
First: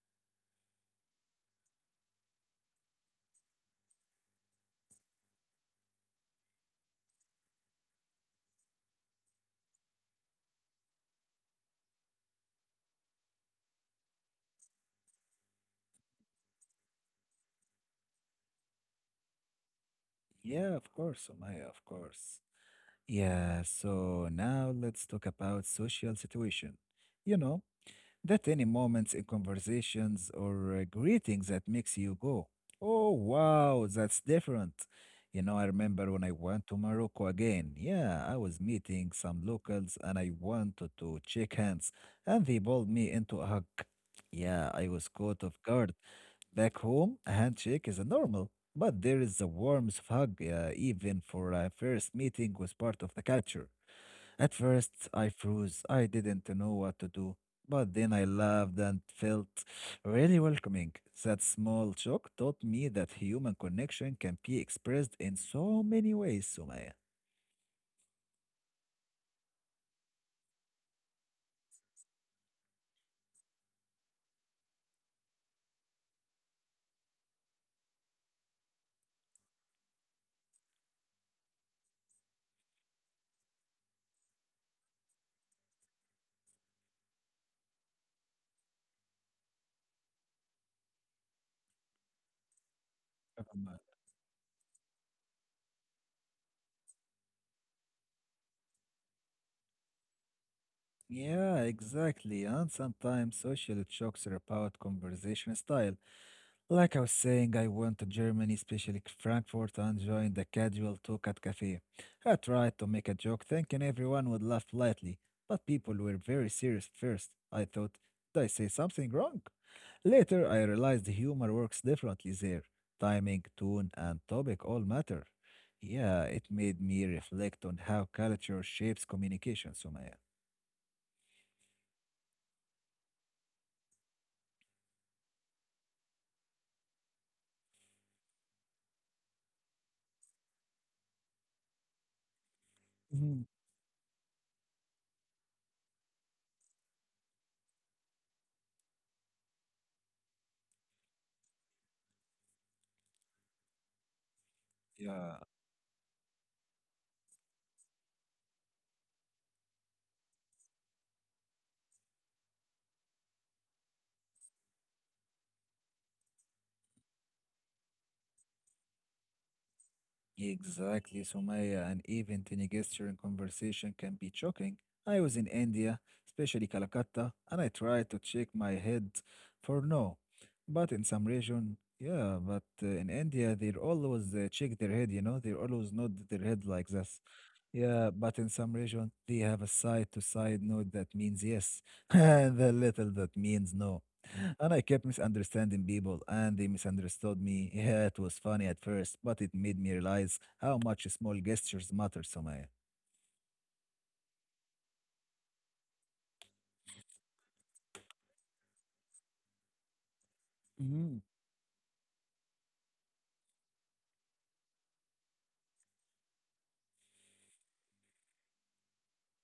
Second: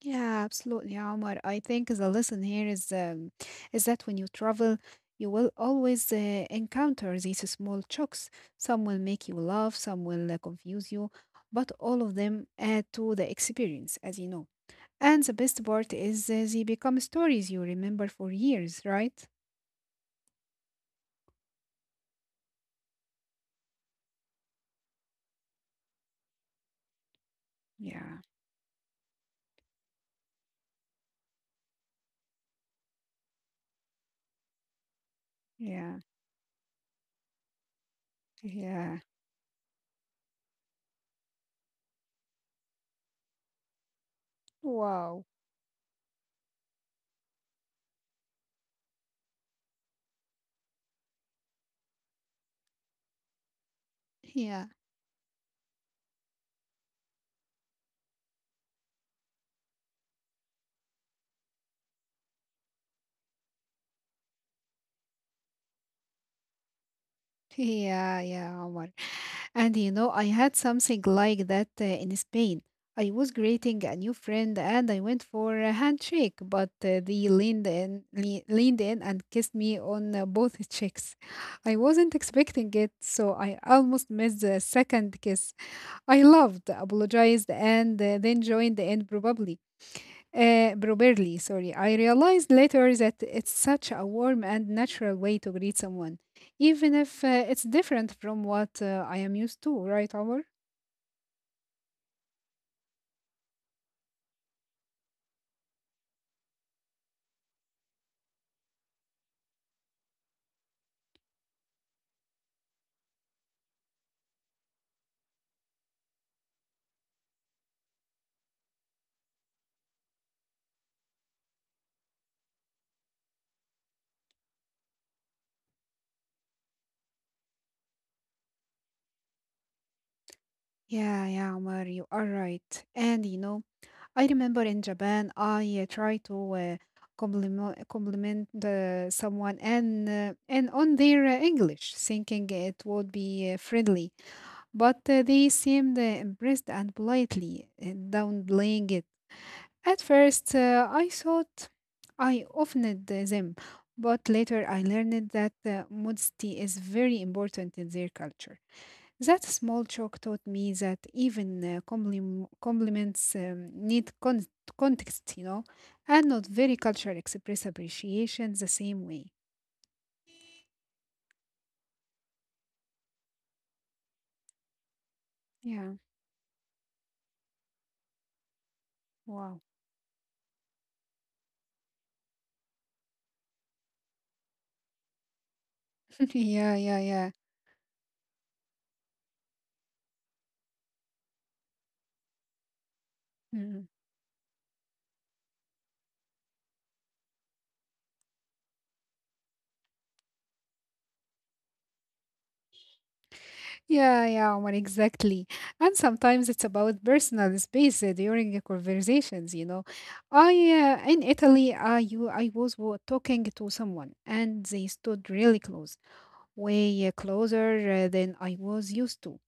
B: Yeah, absolutely, Omar. I think the lesson here is um, is that when you travel, you will always uh, encounter these small shocks. Some will make you laugh, some will uh, confuse you, but all of them add to the experience, as you know. And the best part is uh, they become stories you remember for years, right?
A: Yeah, of course, Sumaya, of course. Yeah, so now let's talk about social situation. You know,
B: Yeah,
A: that any moments in conversations or uh, greetings that makes you go, oh wow, that's different. You know, I
B: yeah,
A: remember when I went to Morocco again. Yeah, I was
B: yeah.
A: meeting some locals and I wanted to shake hands, and they pulled me into a hug. Yeah, I was
B: Wow.
A: caught off guard. Back home, a handshake is a normal, but there is the warmth of hug, uh, even for a first meeting, was part of the culture. At
B: Yeah,
A: first, I froze. I didn't know what to do. But then I laughed and felt really welcoming. That small joke taught me that human connection can be expressed in so many ways, Sumaya.
B: yeah, yeah, Omar. And you know, I had something like that uh, in Spain. I was greeting a new friend and I went for a handshake, but uh, they leaned in, le- leaned in and kissed me on uh, both cheeks. I wasn't expecting it, so I almost missed the second kiss. I loved, apologized, and uh, then joined in probably. Uh, properly, sorry. I realized later that it's
A: Um,
B: such a warm and natural way to greet someone, even if uh, it's different from what uh, I am used to, right, Omar?
A: Yeah, exactly. And sometimes social jokes are about conversation style. Like I was saying, I went to Germany, especially Frankfurt, and joined the casual talk at cafe. I tried to make a joke, thinking everyone would laugh lightly, but people were very serious at first. I thought, did I say something wrong? Later, I realized humor works differently there. Timing, tone, and topic all matter. Yeah, it made me reflect on how culture shapes communication, Sumaya.
B: Yeah, yeah, Omar, you are right. And you know, I remember in Japan, I uh, try to uh, compliment compliment uh, someone and uh, and on their uh, English, thinking it would
A: Mhm.
B: be uh, friendly, but uh, they seemed uh, impressed and politely uh, downplaying it. At first, uh, I thought I offended them, but later I learned
A: Yeah.
B: that uh, modesty is very important in their culture. That small joke taught me that even uh, complim- compliments um, need con- context, you know, and not very cultural express appreciation the same way.
A: Exactly, Sumaya. And even tiny gesture in conversation can be shocking. I was in
B: Yeah,
A: India, especially Calcutta, and I tried to check my head
B: wow.
A: for no. But in some region, yeah, but uh, in India, they always uh, check their head, you know, they always nod their head
B: Yeah,
A: like
B: yeah, yeah.
A: this. Yeah, but in some regions they have a side to side note that means yes, and the little that
B: Mm-hmm.
A: means no. And I kept misunderstanding people, and they misunderstood me. Yeah, it was funny at first, but it made me realize how much small gestures matter, Somaya.
B: Yeah, yeah, Omar, exactly. And sometimes it's about personal space uh, during uh, conversations, you know. I uh,
A: Mhm,
B: in Italy, I you I was wa- talking to someone and they stood really close, way uh, closer uh, than I was used to.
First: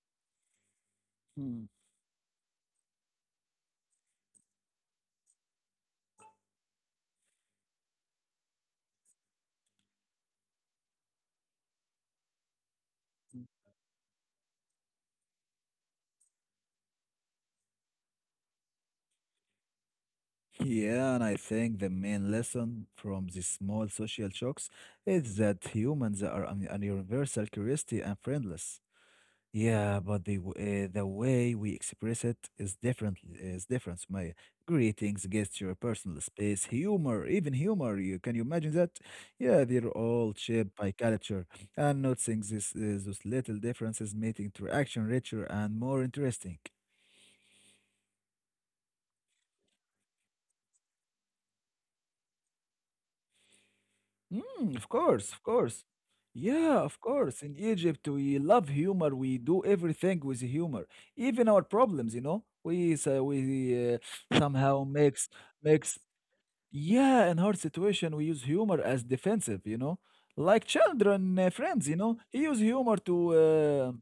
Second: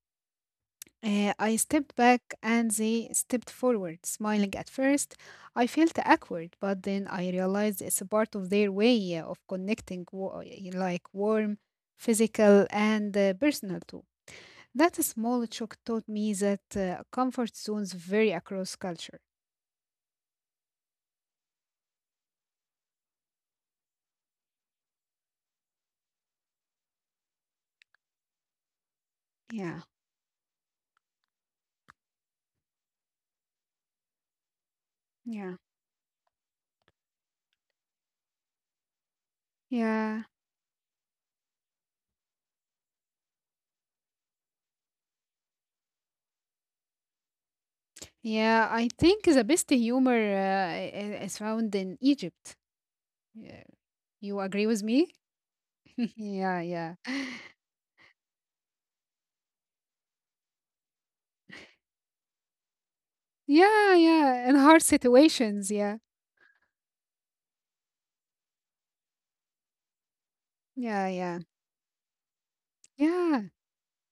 B: Uh, I
A: mhm.
B: stepped back and they stepped forward, smiling at first. I felt awkward, but then I realized it's a part of their way uh, of connecting, wa- like warm, physical, and uh, personal too. That small shock taught me that uh, comfort zones vary across culture.
A: Yeah, and I think the main lesson from these small social shocks is that humans are an an universal curiosity and friendless.
B: Yeah,
A: Yeah, but the w- uh, the way we express it is different. Is different, Maya. Greetings,
B: yeah,
A: gesture, personal space, humor, even humor. You can you imagine that? Yeah, they're
B: yeah,
A: all shaped by culture, and noticing this uh, those little differences make interaction richer and more interesting.
B: yeah. I think the best humor uh, i- i- is found in Egypt. Yeah. You agree
A: Mm,
B: with
A: of
B: me?
A: course, of course. Yeah,
B: Yeah,
A: yeah,
B: yeah,
A: of course. In Egypt, we love humor. We do everything with humor, even our problems. You know, we so
B: yeah,
A: we uh,
B: yeah. In hard
A: somehow makes
B: situations, yeah,
A: makes. Yeah, in hard situation, we use humor as defensive, you know, like
B: yeah, yeah,
A: children, uh, friends, you know. He use humor to,
B: yeah,
A: uh,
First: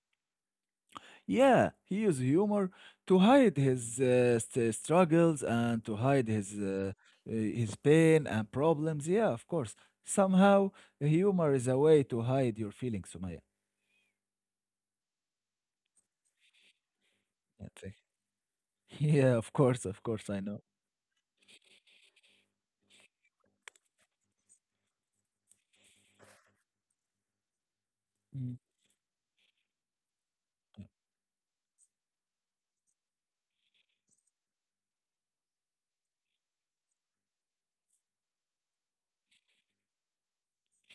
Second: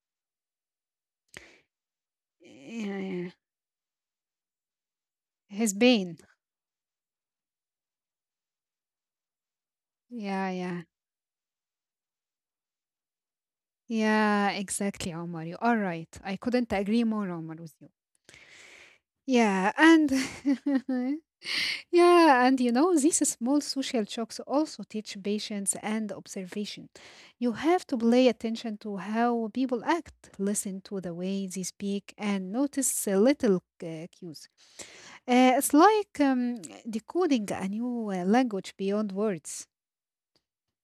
A: yeah, he use humor
B: yeah,
A: to
B: yeah.
A: hide his uh, st- struggles
B: His
A: and to
B: pain.
A: hide his uh, uh, his pain and problems. Yeah, of course.
B: Yeah,
A: Somehow,
B: yeah,
A: humor is a way to hide your feelings, Sumaya.
B: yeah. Exactly, Omar. You are right. I couldn't agree more, Omar,
A: Yeah,
B: with you.
A: thank- yeah, of
B: Yeah,
A: course, of
B: and
A: course, I know.
B: yeah, and you know, these small social shocks also teach patience and observation. You have to pay
A: Mm.
B: attention to how people act, listen to the way they speak, and notice uh, little uh, cues. Uh, it's like um, decoding a new uh, language beyond words.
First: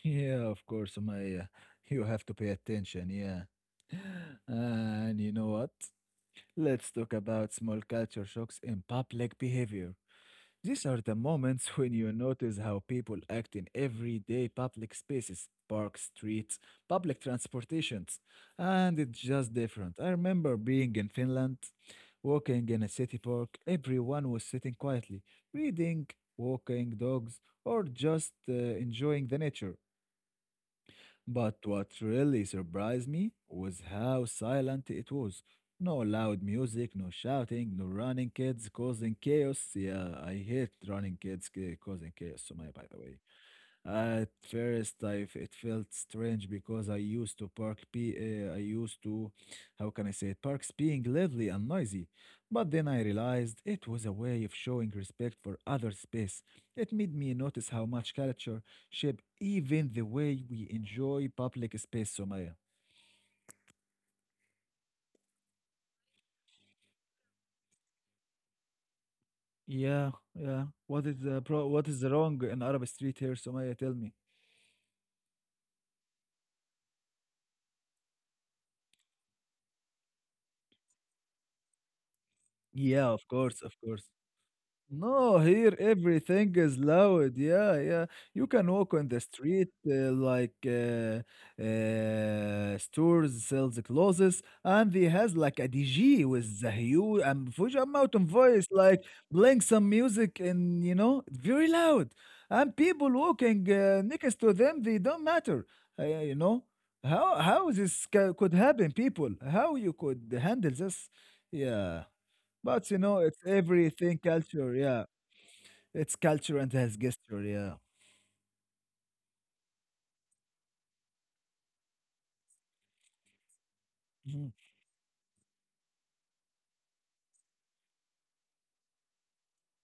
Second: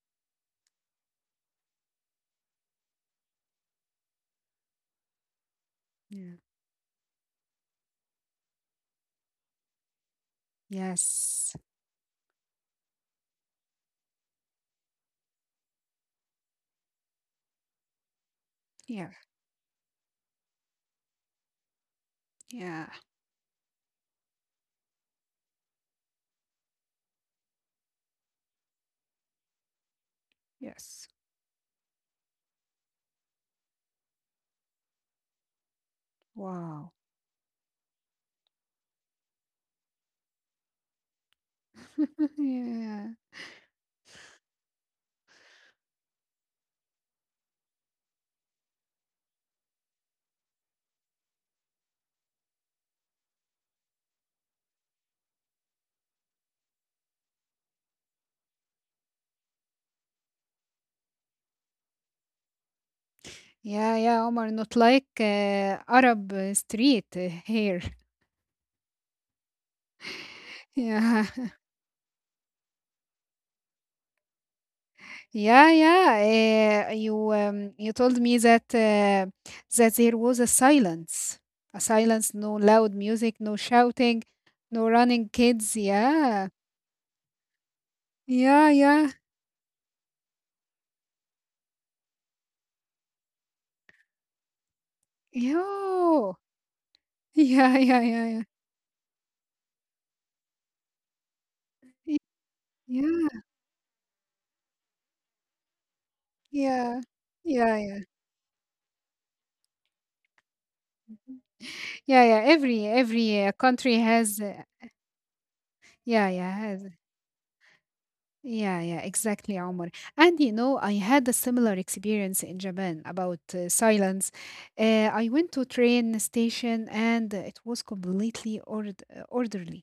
A: Yeah, of course, Sumaya. You have to pay attention. Yeah, and you know what?
B: Yeah.
A: Let's talk about small culture shocks in public behavior. These are the
B: Yes.
A: moments when you notice how people act in everyday public spaces, parks, streets, public transportations, and
B: Yeah.
A: it's just different. I remember being in Finland, walking in a
B: Yeah.
A: city park, everyone was sitting quietly, reading, walking dogs, or just uh, enjoying the nature.
B: Yes.
A: But what really surprised me was how silent it was. No loud music,
B: Wow.
A: no shouting, no running kids causing chaos. Yeah, I hate running kids ca- causing chaos, Sumaya, by the
B: Yeah.
A: way. At first, I f- it felt strange because I used to park be uh, I used to, how can I say it, parks being lively and noisy. But then I realized it was a way of showing respect for other space. It made me notice how much culture shape even the way we enjoy public space, Somaya.
B: Yeah. Yeah. Omar, not like uh, Arab uh, street uh, here.
A: Yeah, yeah. What is
B: Yeah.
A: the pro what is the wrong in Arab street here, Somaya? Tell me.
B: Yeah, yeah. Uh, you um, you told me that uh, that there was a silence, a silence, no loud
A: Yeah, of
B: music, no
A: course, of course.
B: shouting, no running
A: No, here
B: kids. Yeah,
A: everything is loud. Yeah, yeah. You can
B: yeah,
A: walk on
B: yeah,
A: the street, uh, like uh, uh, stores sells clothes, and they has like a D J
B: yo,
A: with the huge and huge
B: yeah, yeah,
A: amount of
B: yeah, yeah,
A: voice, like playing some music, and you know, very loud. And people
B: yeah,
A: walking uh, next to them, they don't matter. Uh, you know
B: yeah,
A: how how
B: yeah, yeah, yeah,
A: this ca- could happen, people? How you could handle this? Yeah.
B: yeah.
A: But you
B: Every
A: know, it's
B: every uh, country
A: everything
B: has, uh,
A: culture. Yeah. It's
B: yeah, yeah,
A: culture and
B: has.
A: has gesture, yeah.
B: Yeah, yeah, exactly, Omar. And you know, I had a similar experience in Japan about uh, silence.
A: Mhm.
B: Uh, I went to train station and it was completely ord- uh, orderly.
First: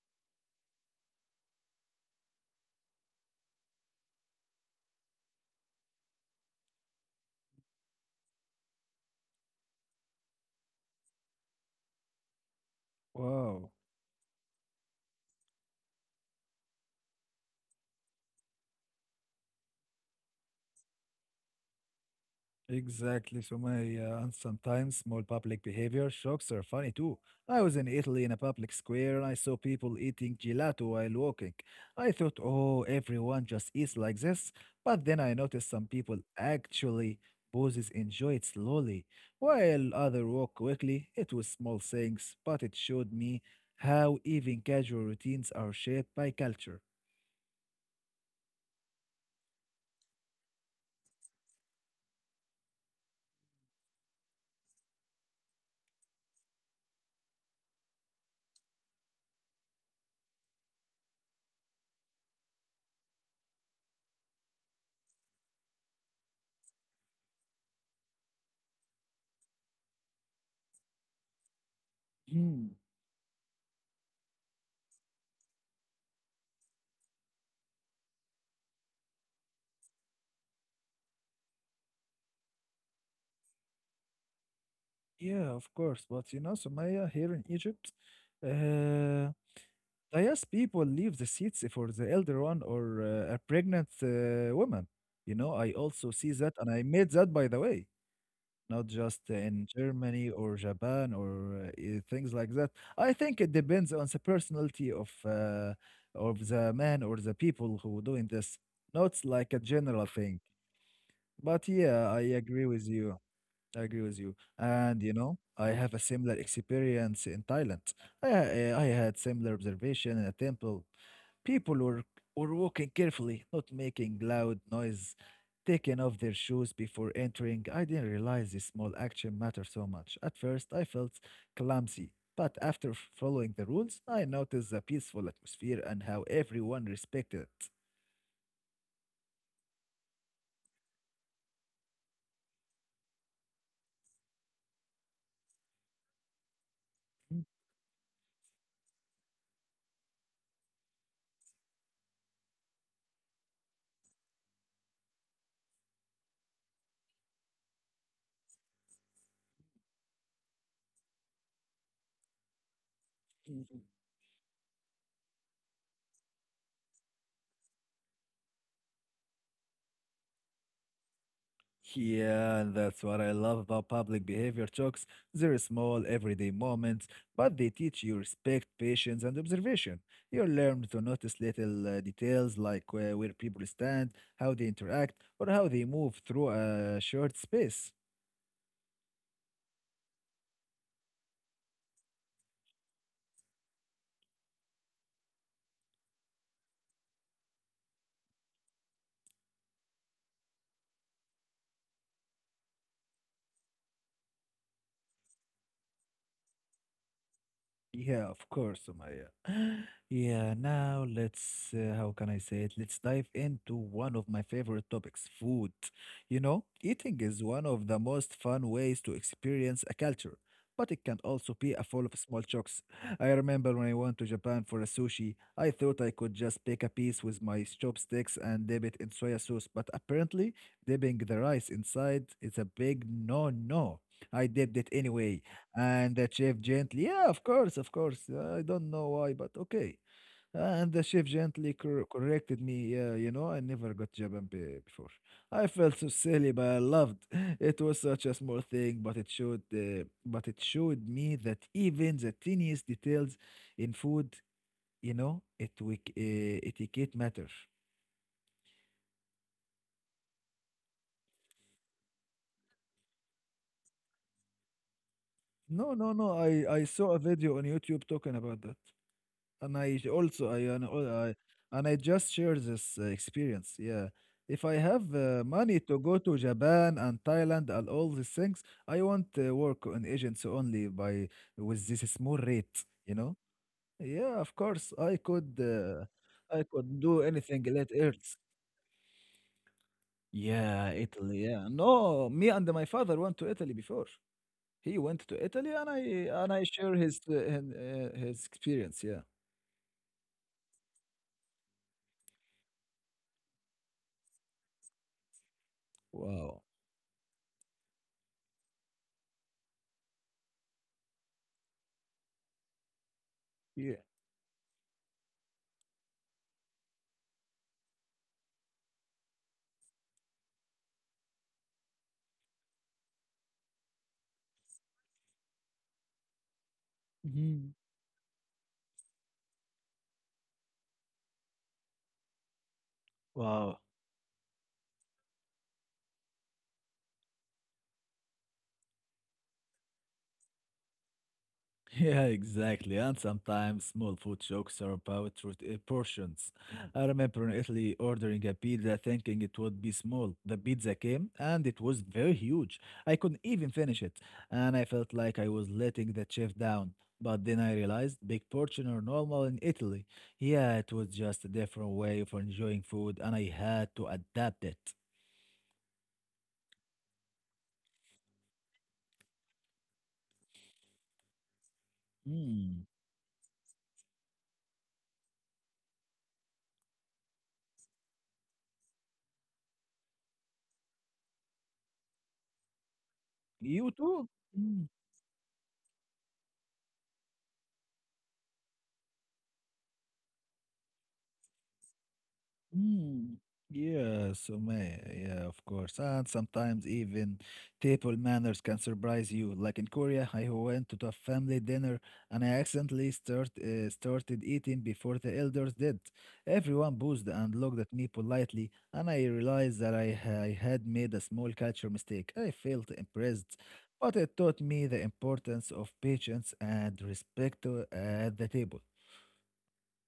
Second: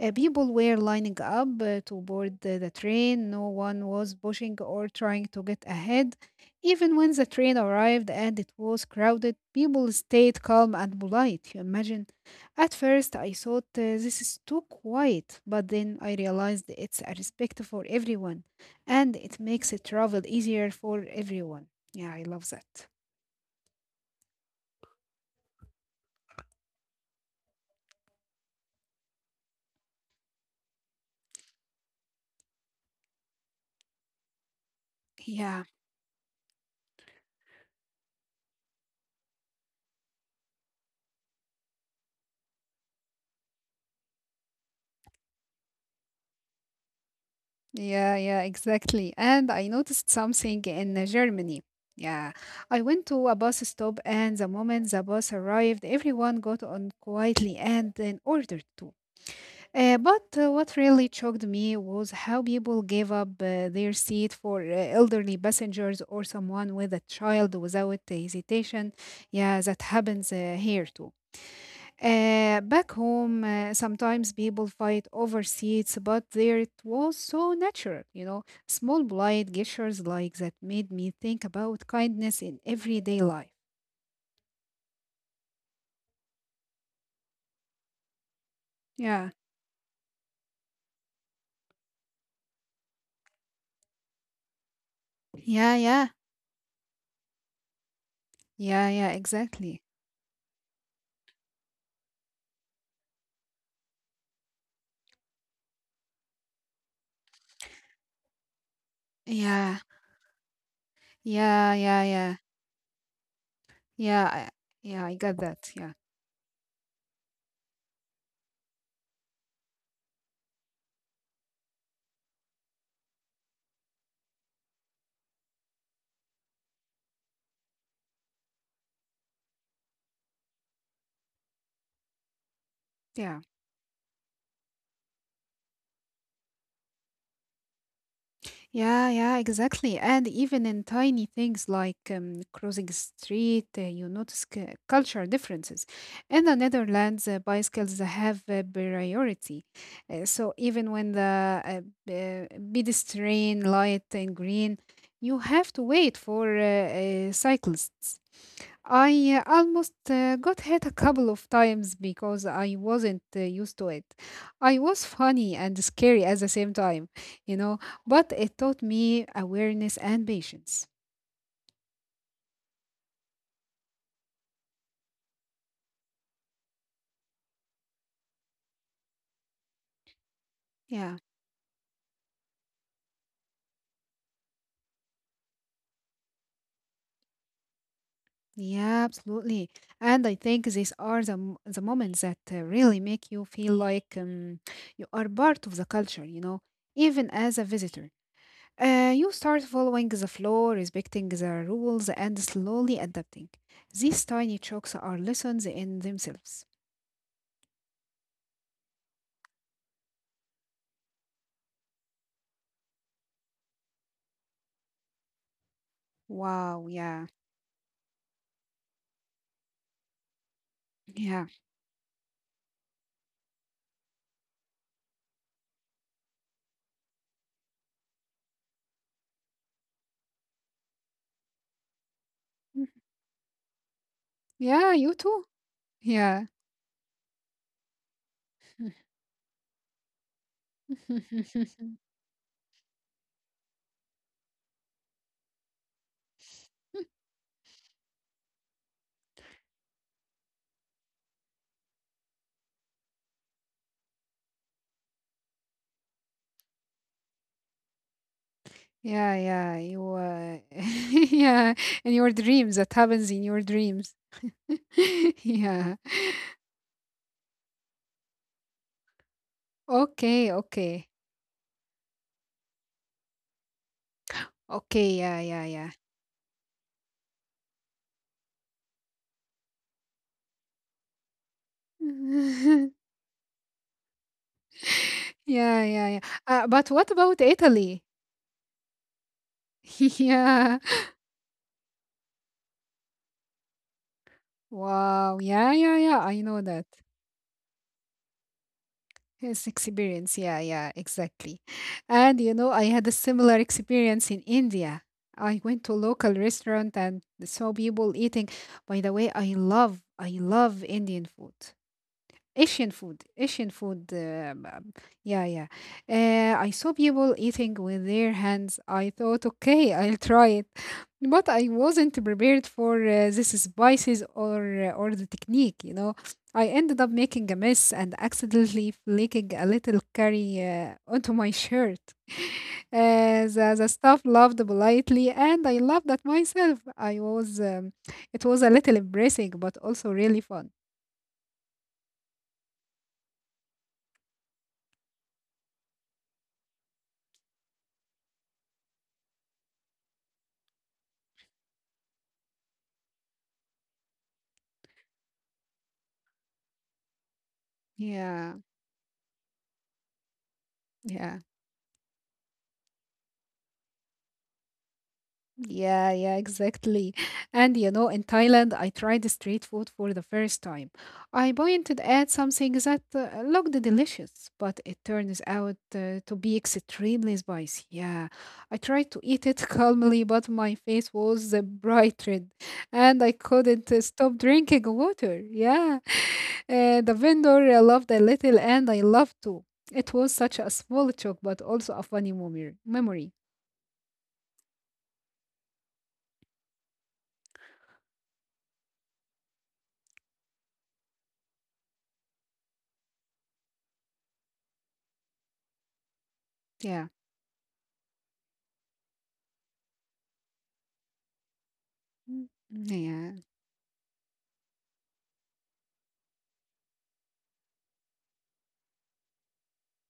B: Uh, people were lining up uh, to board the, the train. No one was pushing or trying to get ahead. Even when the train arrived and it was crowded, people stayed calm and polite, you imagine. At first, I thought
A: Wow,
B: uh, this is too quiet, but then I realized it's a respect for everyone and it makes travel easier for everyone. Yeah, I love that.
A: exactly, Sumaya. And sometimes small public behavior shocks are funny too. I was in Italy in a public square and I saw people eating gelato while walking. I thought, oh, everyone just eats like this. But then I
B: Yeah,
A: noticed some people actually poses enjoy it slowly, while others walk quickly. It was small things, but it showed me how even casual routines are shaped by culture.
B: yeah, yeah, exactly. And I noticed something in uh, Germany. Yeah, I went to a bus stop, and the moment the bus arrived, everyone got on quietly and then ordered too. Uh, but uh, what really shocked me was how people gave up uh, their seat for uh, elderly passengers or someone with a child without hesitation. Yeah, that happens uh, here too. Uh, back home, uh, sometimes people fight over seats, but there it was so natural, you know, small polite gestures like that made me think about kindness in everyday life.
A: Yeah, of course. But you know, Sumaya, here in Egypt,
B: Yeah,
A: uh, I guess people leave the seats for the elder one or uh, a pregnant uh, woman. You know, I
B: yeah, yeah,
A: also see that, and I made that, by the way,
B: yeah,
A: not
B: yeah,
A: just in
B: exactly.
A: Germany or Japan or uh, i- things like that. I think it depends on the personality of uh, of the man or the people who doing this. Not like a
B: Yeah,
A: general thing. But
B: yeah, yeah,
A: yeah, I
B: yeah,
A: agree with you. I agree with
B: yeah,
A: you.
B: I-
A: And
B: yeah, I
A: you
B: got
A: know,
B: that.
A: I
B: Yeah,
A: have a similar experience in Thailand. I, ha- I had similar observation in a temple. People were, were walking carefully, not making loud noise, taking off their shoes before entering. I didn't realize this small action mattered so much. At first, I felt clumsy, but after
B: yeah.
A: following the rules, I noticed the peaceful atmosphere and how everyone respected
B: Yeah, yeah, exactly. And even in tiny things like um, crossing the street, uh, you notice c- cultural differences. In the Netherlands, uh, bicycles have uh, priority. Uh, so even when the uh, b- uh, pedestrian light in green, you have to wait for uh, uh, cyclists. I uh, almost uh, got hit a couple of times because I wasn't uh, used
A: it.
B: to it. I was funny and scary at the same time, you know. But it taught me awareness and patience.
A: Yeah, and that's what I love about public behavior talks. They're small, everyday moments, but they teach you respect, patience, and observation. You learn to
B: Yeah,
A: notice little uh, details like uh, where people stand, how they interact, or how they move through a short space.
B: yeah, absolutely. And I think these are the m- the moments that uh, really make you feel like um, you are part of the culture. You know, even as a visitor, uh, you start following the flow, respecting the rules, and slowly adapting. These tiny chokes are lessons in themselves.
A: Yeah, of course, Sumaya. Yeah, now let's, uh, how can I say it? Let's dive into one of my favorite topics, food. You know,
B: Wow.
A: eating
B: Yeah.
A: is one of the most fun ways to experience a culture, but it can
B: Yeah.
A: also be a full of small chocks. I remember when I went to Japan for a sushi, I thought I could just pick a piece with my chopsticks and dip it in soya sauce, but apparently, dipping the rice inside is a big no-no. I dipped it
B: Yeah. You
A: anyway
B: too.
A: and the
B: Yeah.
A: chef gently, yeah, of course, of course. I don't know why, but okay. And the chef gently cor- corrected me. Yeah, you know, I never got Japan be- before. I felt so silly, but I loved. It was such a small thing, but it showed, uh, but it showed me that even the tiniest details in food, you know, it uh, etiquette matter.
B: Yeah, yeah, you, uh, yeah, in your dreams, that happens in your dreams.
A: No,
B: Yeah.
A: no, no. I I saw a video on YouTube talking about that. And I j-
B: Okay,
A: also I and,
B: okay.
A: I and I just share this uh, experience. Yeah, if I have
B: Okay, yeah,
A: uh,
B: yeah,
A: money
B: yeah.
A: to go to Japan and Thailand and all these things, I want to work on agents only by with this small rate. You know? Yeah, of course I could.
B: Yeah,
A: Uh,
B: yeah, yeah. Uh,
A: I
B: but
A: could
B: what
A: do
B: about
A: anything. Let
B: Italy?
A: Earth.
B: Yeah.
A: Yeah, Italy. Yeah, no, me and my father went to Italy before. He went
B: Wow.
A: to
B: Yeah,
A: Italy, and
B: yeah,
A: I
B: yeah. I
A: and
B: know
A: I
B: that.
A: share his uh, his, uh, his experience. Yeah.
B: Yes, experience. Yeah, yeah, exactly. And you know, I had a similar experience in India. I went to a local
A: Wow.
B: restaurant and saw people eating. By the way, I love, I love Indian food. Asian food, Asian food.
A: Yeah.
B: Uh, um, yeah, yeah. Uh, I saw people eating with their hands. I thought, okay, I'll try it, but I wasn't prepared for uh, this spices or uh, or the technique. You know, I ended up making a mess
A: Mm-hmm.
B: and accidentally flicking a little curry uh, onto my shirt. Uh, the, the
A: Wow.
B: staff laughed politely, and I laughed at myself. I was, um, it was a little embarrassing, but also really fun.
A: Yeah, exactly. And sometimes small food jokes are about root- uh, portions. I remember in Italy ordering a pizza thinking it would be small. The pizza came and it was very huge. I couldn't even finish it. And I felt like I was letting the chef down. But then I realized big
B: Yeah,
A: portion are normal in Italy. Yeah, it was
B: yeah.
A: just a different way of enjoying food and I had to adapt it.
B: Yeah, yeah, exactly. And you know, in Thailand, I tried street food for the first time. I pointed at something
A: Hmm.
B: that uh, looked delicious, but it turns out uh, to be extremely spicy. Yeah, I tried to eat it calmly, but my face was uh, bright red, and I
A: You
B: couldn't uh,
A: too?
B: stop
A: Hmm.
B: drinking water. Yeah, uh, the vendor uh, loved a little, and I loved too. It was such a small joke, but also a funny memory. Memory.
A: Mm. Yeah, Sumaya. Yeah, of course. And sometimes even table manners can surprise you. Like in Korea, I went to a family dinner and I accidentally start, uh, started eating before the elders did. Everyone
B: Yeah.
A: boozed and looked at me politely, and I realized that I, ha- I had made a small culture mistake.
B: Mm,
A: I felt
B: yeah.
A: impressed, but it taught me the importance of patience and respect uh, at the table.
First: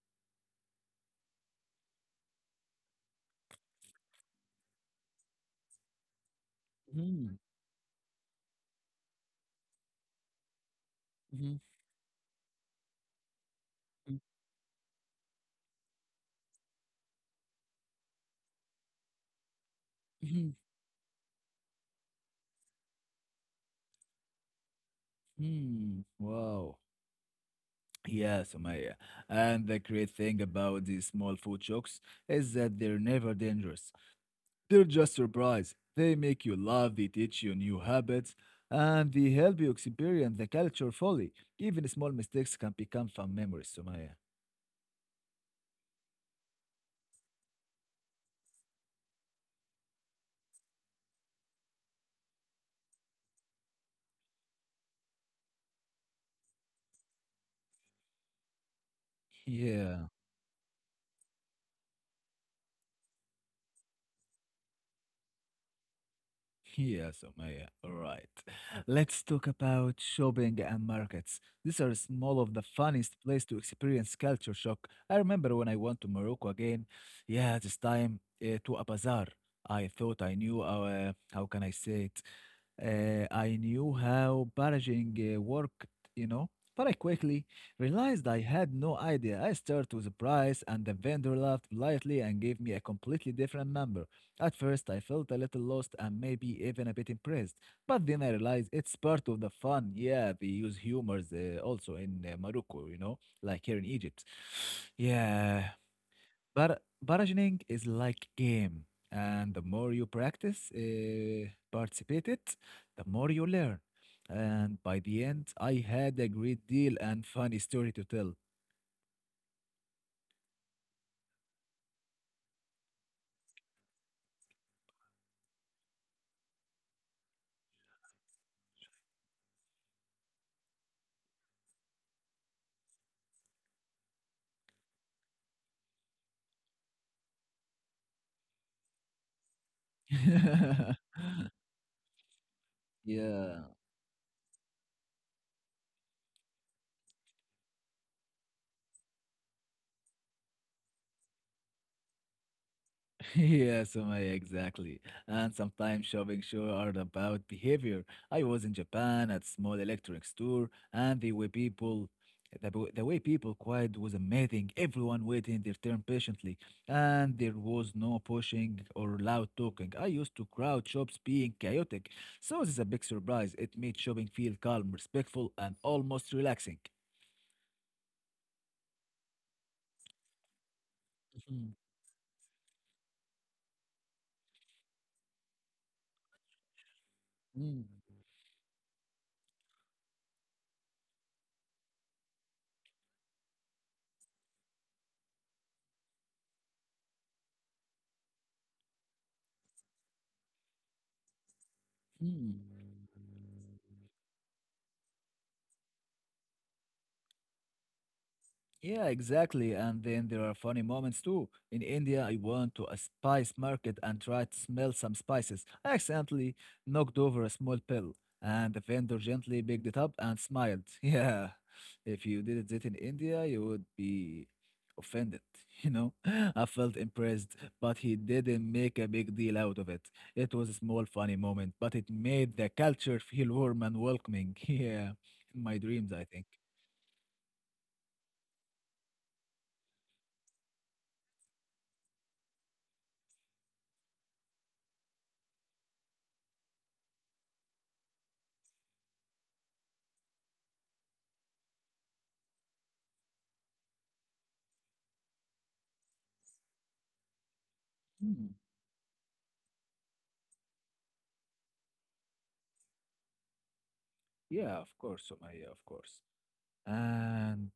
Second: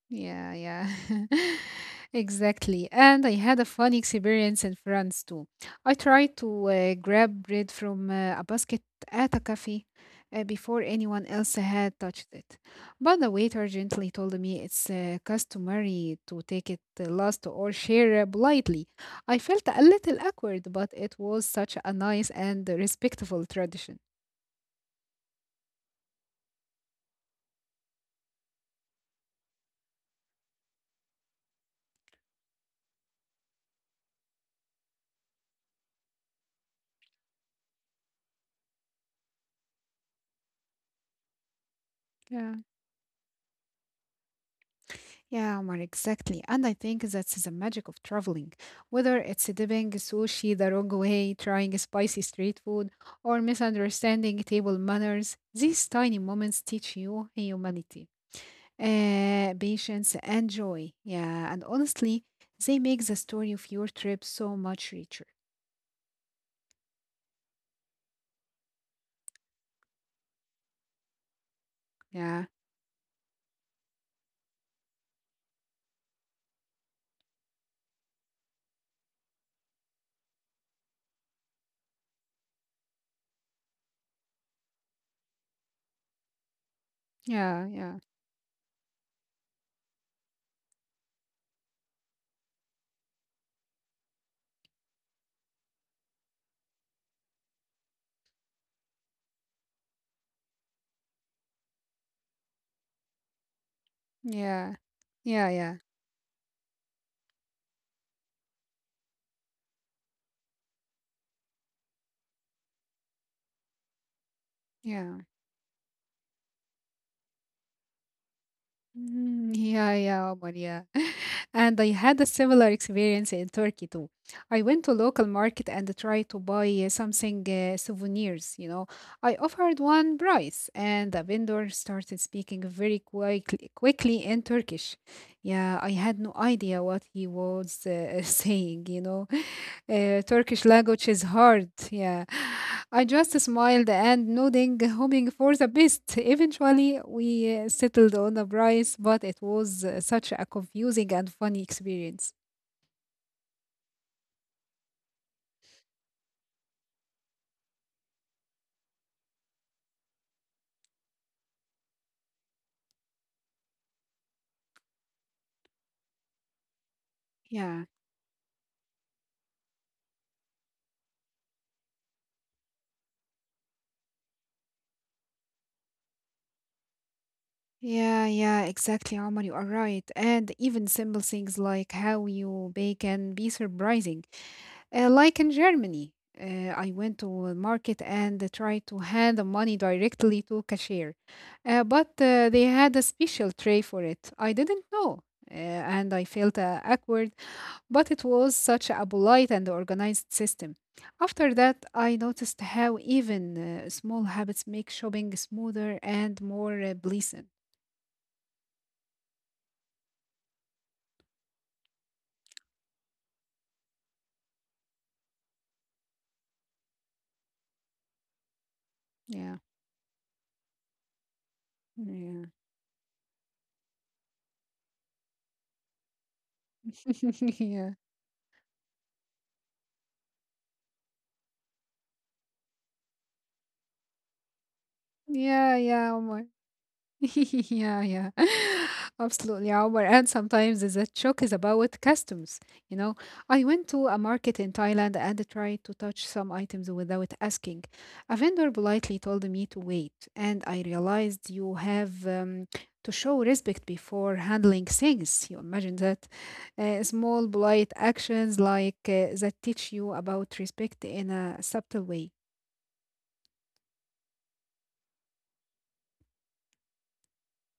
B: Yeah, yeah. Exactly. And I had a funny experience in France too. I tried to uh,
A: Mm-hmm.
B: grab bread from uh, a basket at a cafe uh, before anyone
A: Mm-hmm.
B: else had touched it. But the waiter gently told me it's uh, customary to take it uh, last or share uh, politely. I felt a little awkward, but it was such a nice and respectful tradition.
A: Mm-hmm. Wow. Yeah, Maya. And the great thing about these small food jokes is that they're never dangerous. They're just surprise. They make you laugh, they teach you new habits, and they help you experience the culture fully. Even small
B: Yeah.
A: mistakes can become fun memories, Sumaya.
B: Yeah, Omar, exactly. And I think that's the magic of traveling. Whether it's dipping sushi the wrong way, trying spicy street food, or misunderstanding table manners, these tiny moments teach you humanity, uh,
A: Yeah.
B: patience, and joy. Yeah, and honestly, they make the story of your trip so much richer.
A: Yes, Omaya, all right. Let's talk about shopping and markets. These are small
B: Yeah,
A: of the funniest place to experience culture shock. I remember when I went to Morocco again, yeah, this time uh, to a bazaar. I thought I knew, uh, how can I say it? Uh, I knew how barraging uh, worked, you know, but I quickly
B: yeah, yeah,
A: realized I had no idea. I started with the price, and the vendor laughed politely and gave me a completely different number. At first, I felt a little lost and maybe even a bit impressed, but then I realized it's part of the fun. Yeah, they use humors uh, also in uh, Morocco, you know, like here in Egypt.
B: yeah, yeah,
A: Yeah,
B: yeah,
A: but bargaining is like game, and the more you practice, uh, participate it, the more you learn. And by
B: yeah.
A: the end, I had a great deal and funny story to tell.
B: Mm, yeah, yeah, Omar, yeah. And I had a similar experience in Turkey too. I went to local market and tried to buy uh, something uh, souvenirs, you know. I offered one price and the vendor started speaking very quickly, quickly in Turkish. Yeah, I had no idea what he was uh, saying, you know. Uh, Turkish language is hard. Yeah. I just
A: yeah.
B: smiled and nodding, hoping for the best. Eventually, we uh, settled on a price, but it was uh, such a confusing and funny experience.
A: Yes, Sumaya, exactly. And sometimes shopping shows are about behavior. I was in Japan at small electric store, and the way people, the, w- the way people quiet was amazing. Everyone waiting their turn patiently, and there
B: Yeah.
A: was no pushing or loud talking. I used to crowd shops being chaotic, so this is a big surprise. It made shopping feel calm, respectful, and almost relaxing.
B: Yeah, yeah, exactly, Omar. You are right. And even simple things
A: Mhm.
B: like how you bake can be surprising. Uh, like in Germany, uh, I went to a
A: Mm,
B: market and tried to hand the money directly to cashier, uh, but uh, they had a special tray for it. I didn't know, uh, and I felt uh, awkward. But it was such a polite and organized system. After that, I noticed
A: mm.
B: how even uh, small habits make shopping smoother and more uh, pleasant.
A: Yeah, exactly. And then there are funny moments too. In India, I went to a spice market and tried to smell some spices. I accidentally knocked over a small pill, and the vendor
B: Yeah,
A: gently picked it up and smiled. Yeah, if you
B: yeah,
A: did it in India, you would be offended, you know? I felt impressed,
B: yeah,
A: but he didn't make a big deal out of it. It was a small, funny moment, but it made the culture feel warm and welcoming. Yeah, in my
B: yeah,
A: dreams,
B: yeah.
A: I think.
B: Omar. Yeah, yeah. Absolutely, yeah, Omar. And sometimes the shock is about customs. You know, I went to a market in Thailand and tried to touch some items without asking. A vendor politely told me to wait, and I realized you have um, to show respect before handling things. You imagine that? Uh, small polite
A: Hmm.
B: actions like uh, that teach you about respect in a subtle way.
A: Yeah, of course, Sumaya, of course. And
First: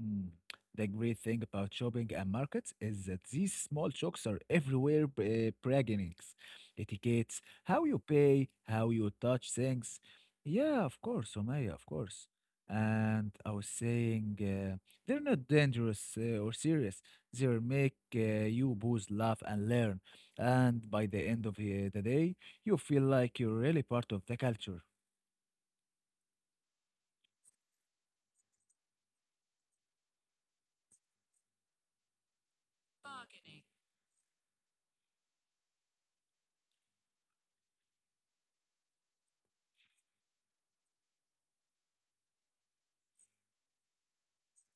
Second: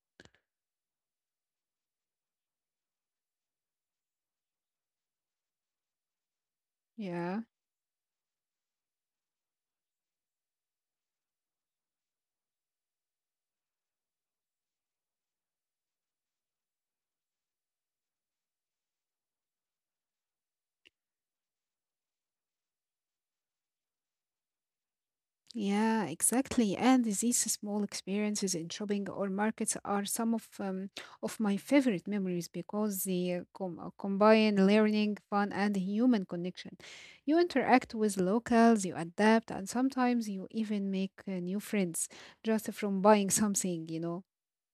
A: mm, the great thing about shopping and markets is that these small shops are everywhere, uh, bargainings, etiquettes,
B: Yeah.
A: how you pay, how you touch things. Yeah, of course, Sumaya, of course. And I was saying, uh, they're not dangerous uh, or serious. They'll make uh, you both laugh and learn. And by the end of uh, the day, you feel like you're really part of the culture.
B: Yeah, exactly. And these small experiences in shopping or markets are some of um, of my favorite memories because they uh, com uh, combine learning, fun, and human connection. You interact with locals, you adapt, and sometimes you even make uh, new friends just from buying something, you know.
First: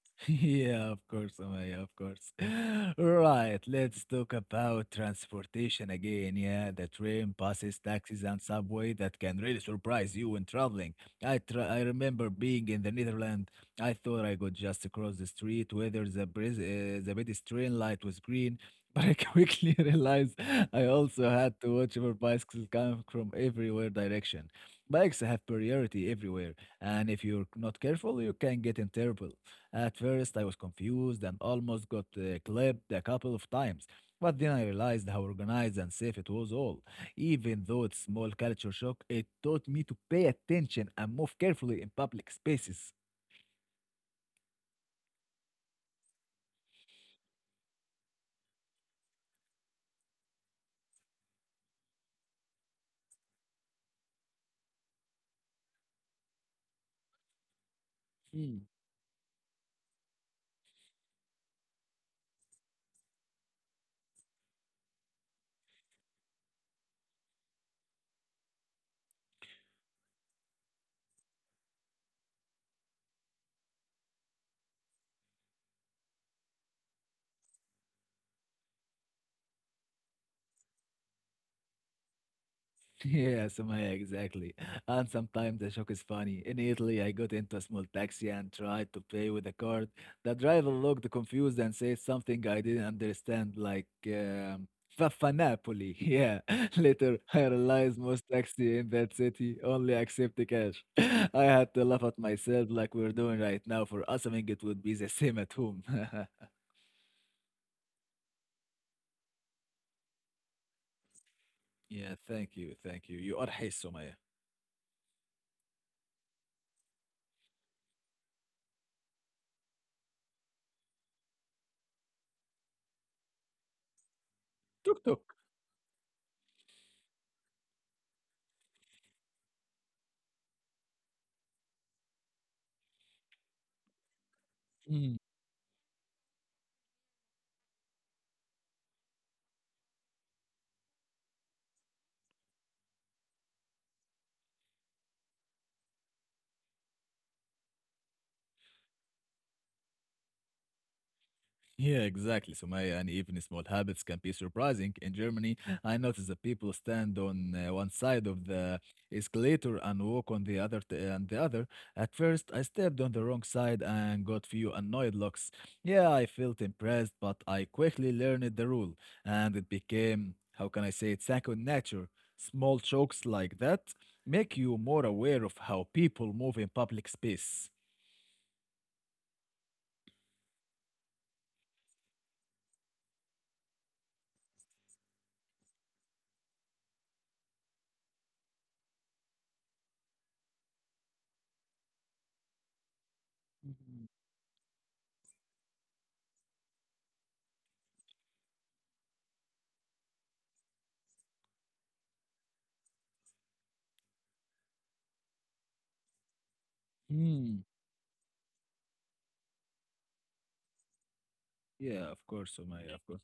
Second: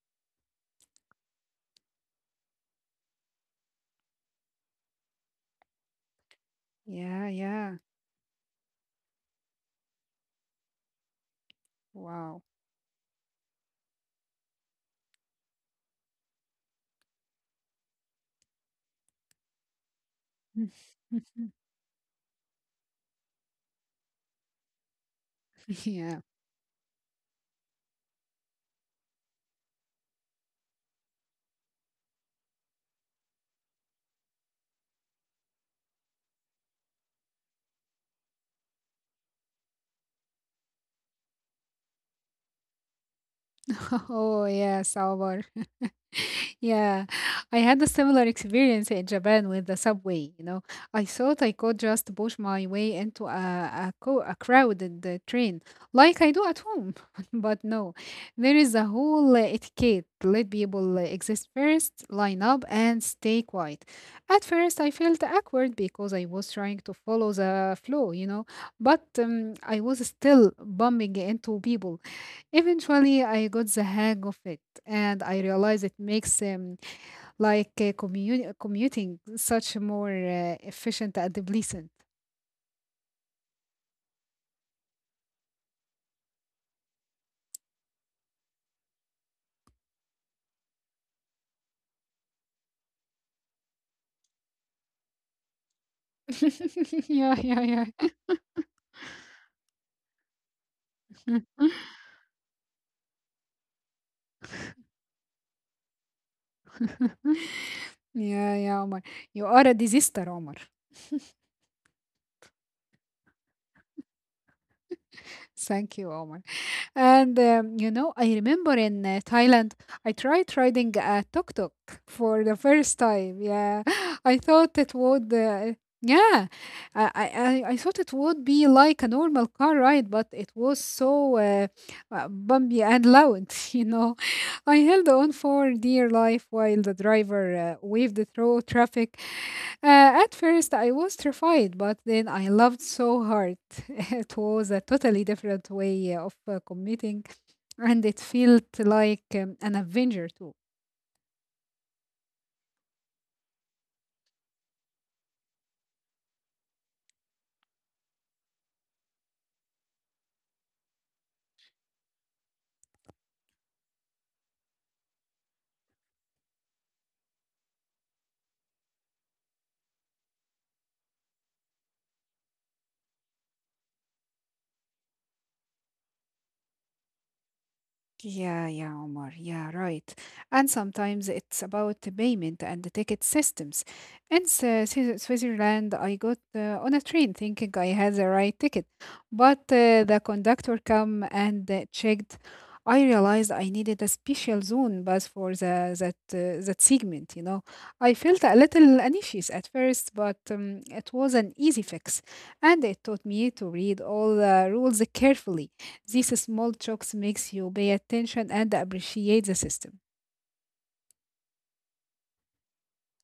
A: Yeah, of course, Amaya, of course. Right, let's talk about transportation again. Yeah, the
B: Yeah,
A: train,
B: yeah.
A: buses, taxis, and subway that can really surprise you when traveling. I tra I remember
B: Wow.
A: being in the Netherlands. I thought I could just cross the street, whether the bris uh, the pedestrian light was green, but I quickly realized I also had to watch for bicycles coming from everywhere direction. Bikes have priority
B: Yeah.
A: everywhere, and if you're not careful, you can get in trouble. At first, I was confused and almost got uh, clipped a couple of times, but then I realized how organized and safe it was all. Even though it's small culture shock, it taught me to pay attention and move carefully in public spaces.
B: Oh, yeah, Salvar. Yeah, I had a similar experience in Japan with the subway. You know, I thought I could just push my way into a a, co- a crowded uh, train like I do at home, but no, there is a whole uh, etiquette. Let people uh, exist first, line up, and stay quiet. At first, I felt awkward because I was trying to follow the flow, you know, but um, I was still bumping into people. Eventually, I got the hang of it, and I realized it makes um, like uh, commu- commuting such more uh, efficient and pleasant.
A: Yeah, Sumaya, exactly. And sometimes the shock is funny. In Italy, I got into a small taxi and tried to pay with a card. The driver looked confused and said something I didn't understand, like um, Faffanapoli. Yeah. Later,
B: yeah,
A: I
B: yeah,
A: realized
B: yeah.
A: most taxi in that city only accept cash. I had to laugh at myself like we're doing right now for assuming it would be the same at home.
B: Yeah, yeah, Omar. You are a disaster, Omar.
A: Yeah, thank you, thank you. You are. Hey, Sumaya.
B: Thank you, Omar. And um, you know, I remember in uh, Thailand, I tried riding a tuk tuk for the first time. Yeah, I thought it
A: Tuk tuk.
B: would. Uh, yeah, I, I I I thought it would be like a normal car ride, but it was so uh, uh, bumpy and loud, you know. I held on for dear life while the driver uh, waved through traffic. Uh, at first, I was terrified, but then I loved so hard. It was a totally different way of uh, commuting, and it felt like um, an adventure too.
A: Yeah, exactly, Sumaya, and even small habits can be surprising. In Germany, I notice that people stand on uh, one side of the escalator and walk on the other t- and the other. At first, I stepped on the wrong side and got few annoyed looks. Yeah, I felt impressed, but I quickly learned the rule, and it became, how can I say it, second nature. Small jokes like that make you more aware of how people move in public space.
B: Yeah, yeah, Omar. Yeah, right. And sometimes it's about the payment and the ticket systems. In Swi- Swi- Switzerland, I got uh, on a train thinking I had the right ticket, but uh, the conductor came and uh, checked. I realized I needed
A: Mhm.
B: a special zone bus for the that uh, that segment. You know, I felt a little anxious at first, but um, it was an easy fix, and it taught me to read all the rules carefully. These small jokes makes
A: Hmm.
B: you pay attention and appreciate the system.
A: Yeah, of course, Sumaya, of course.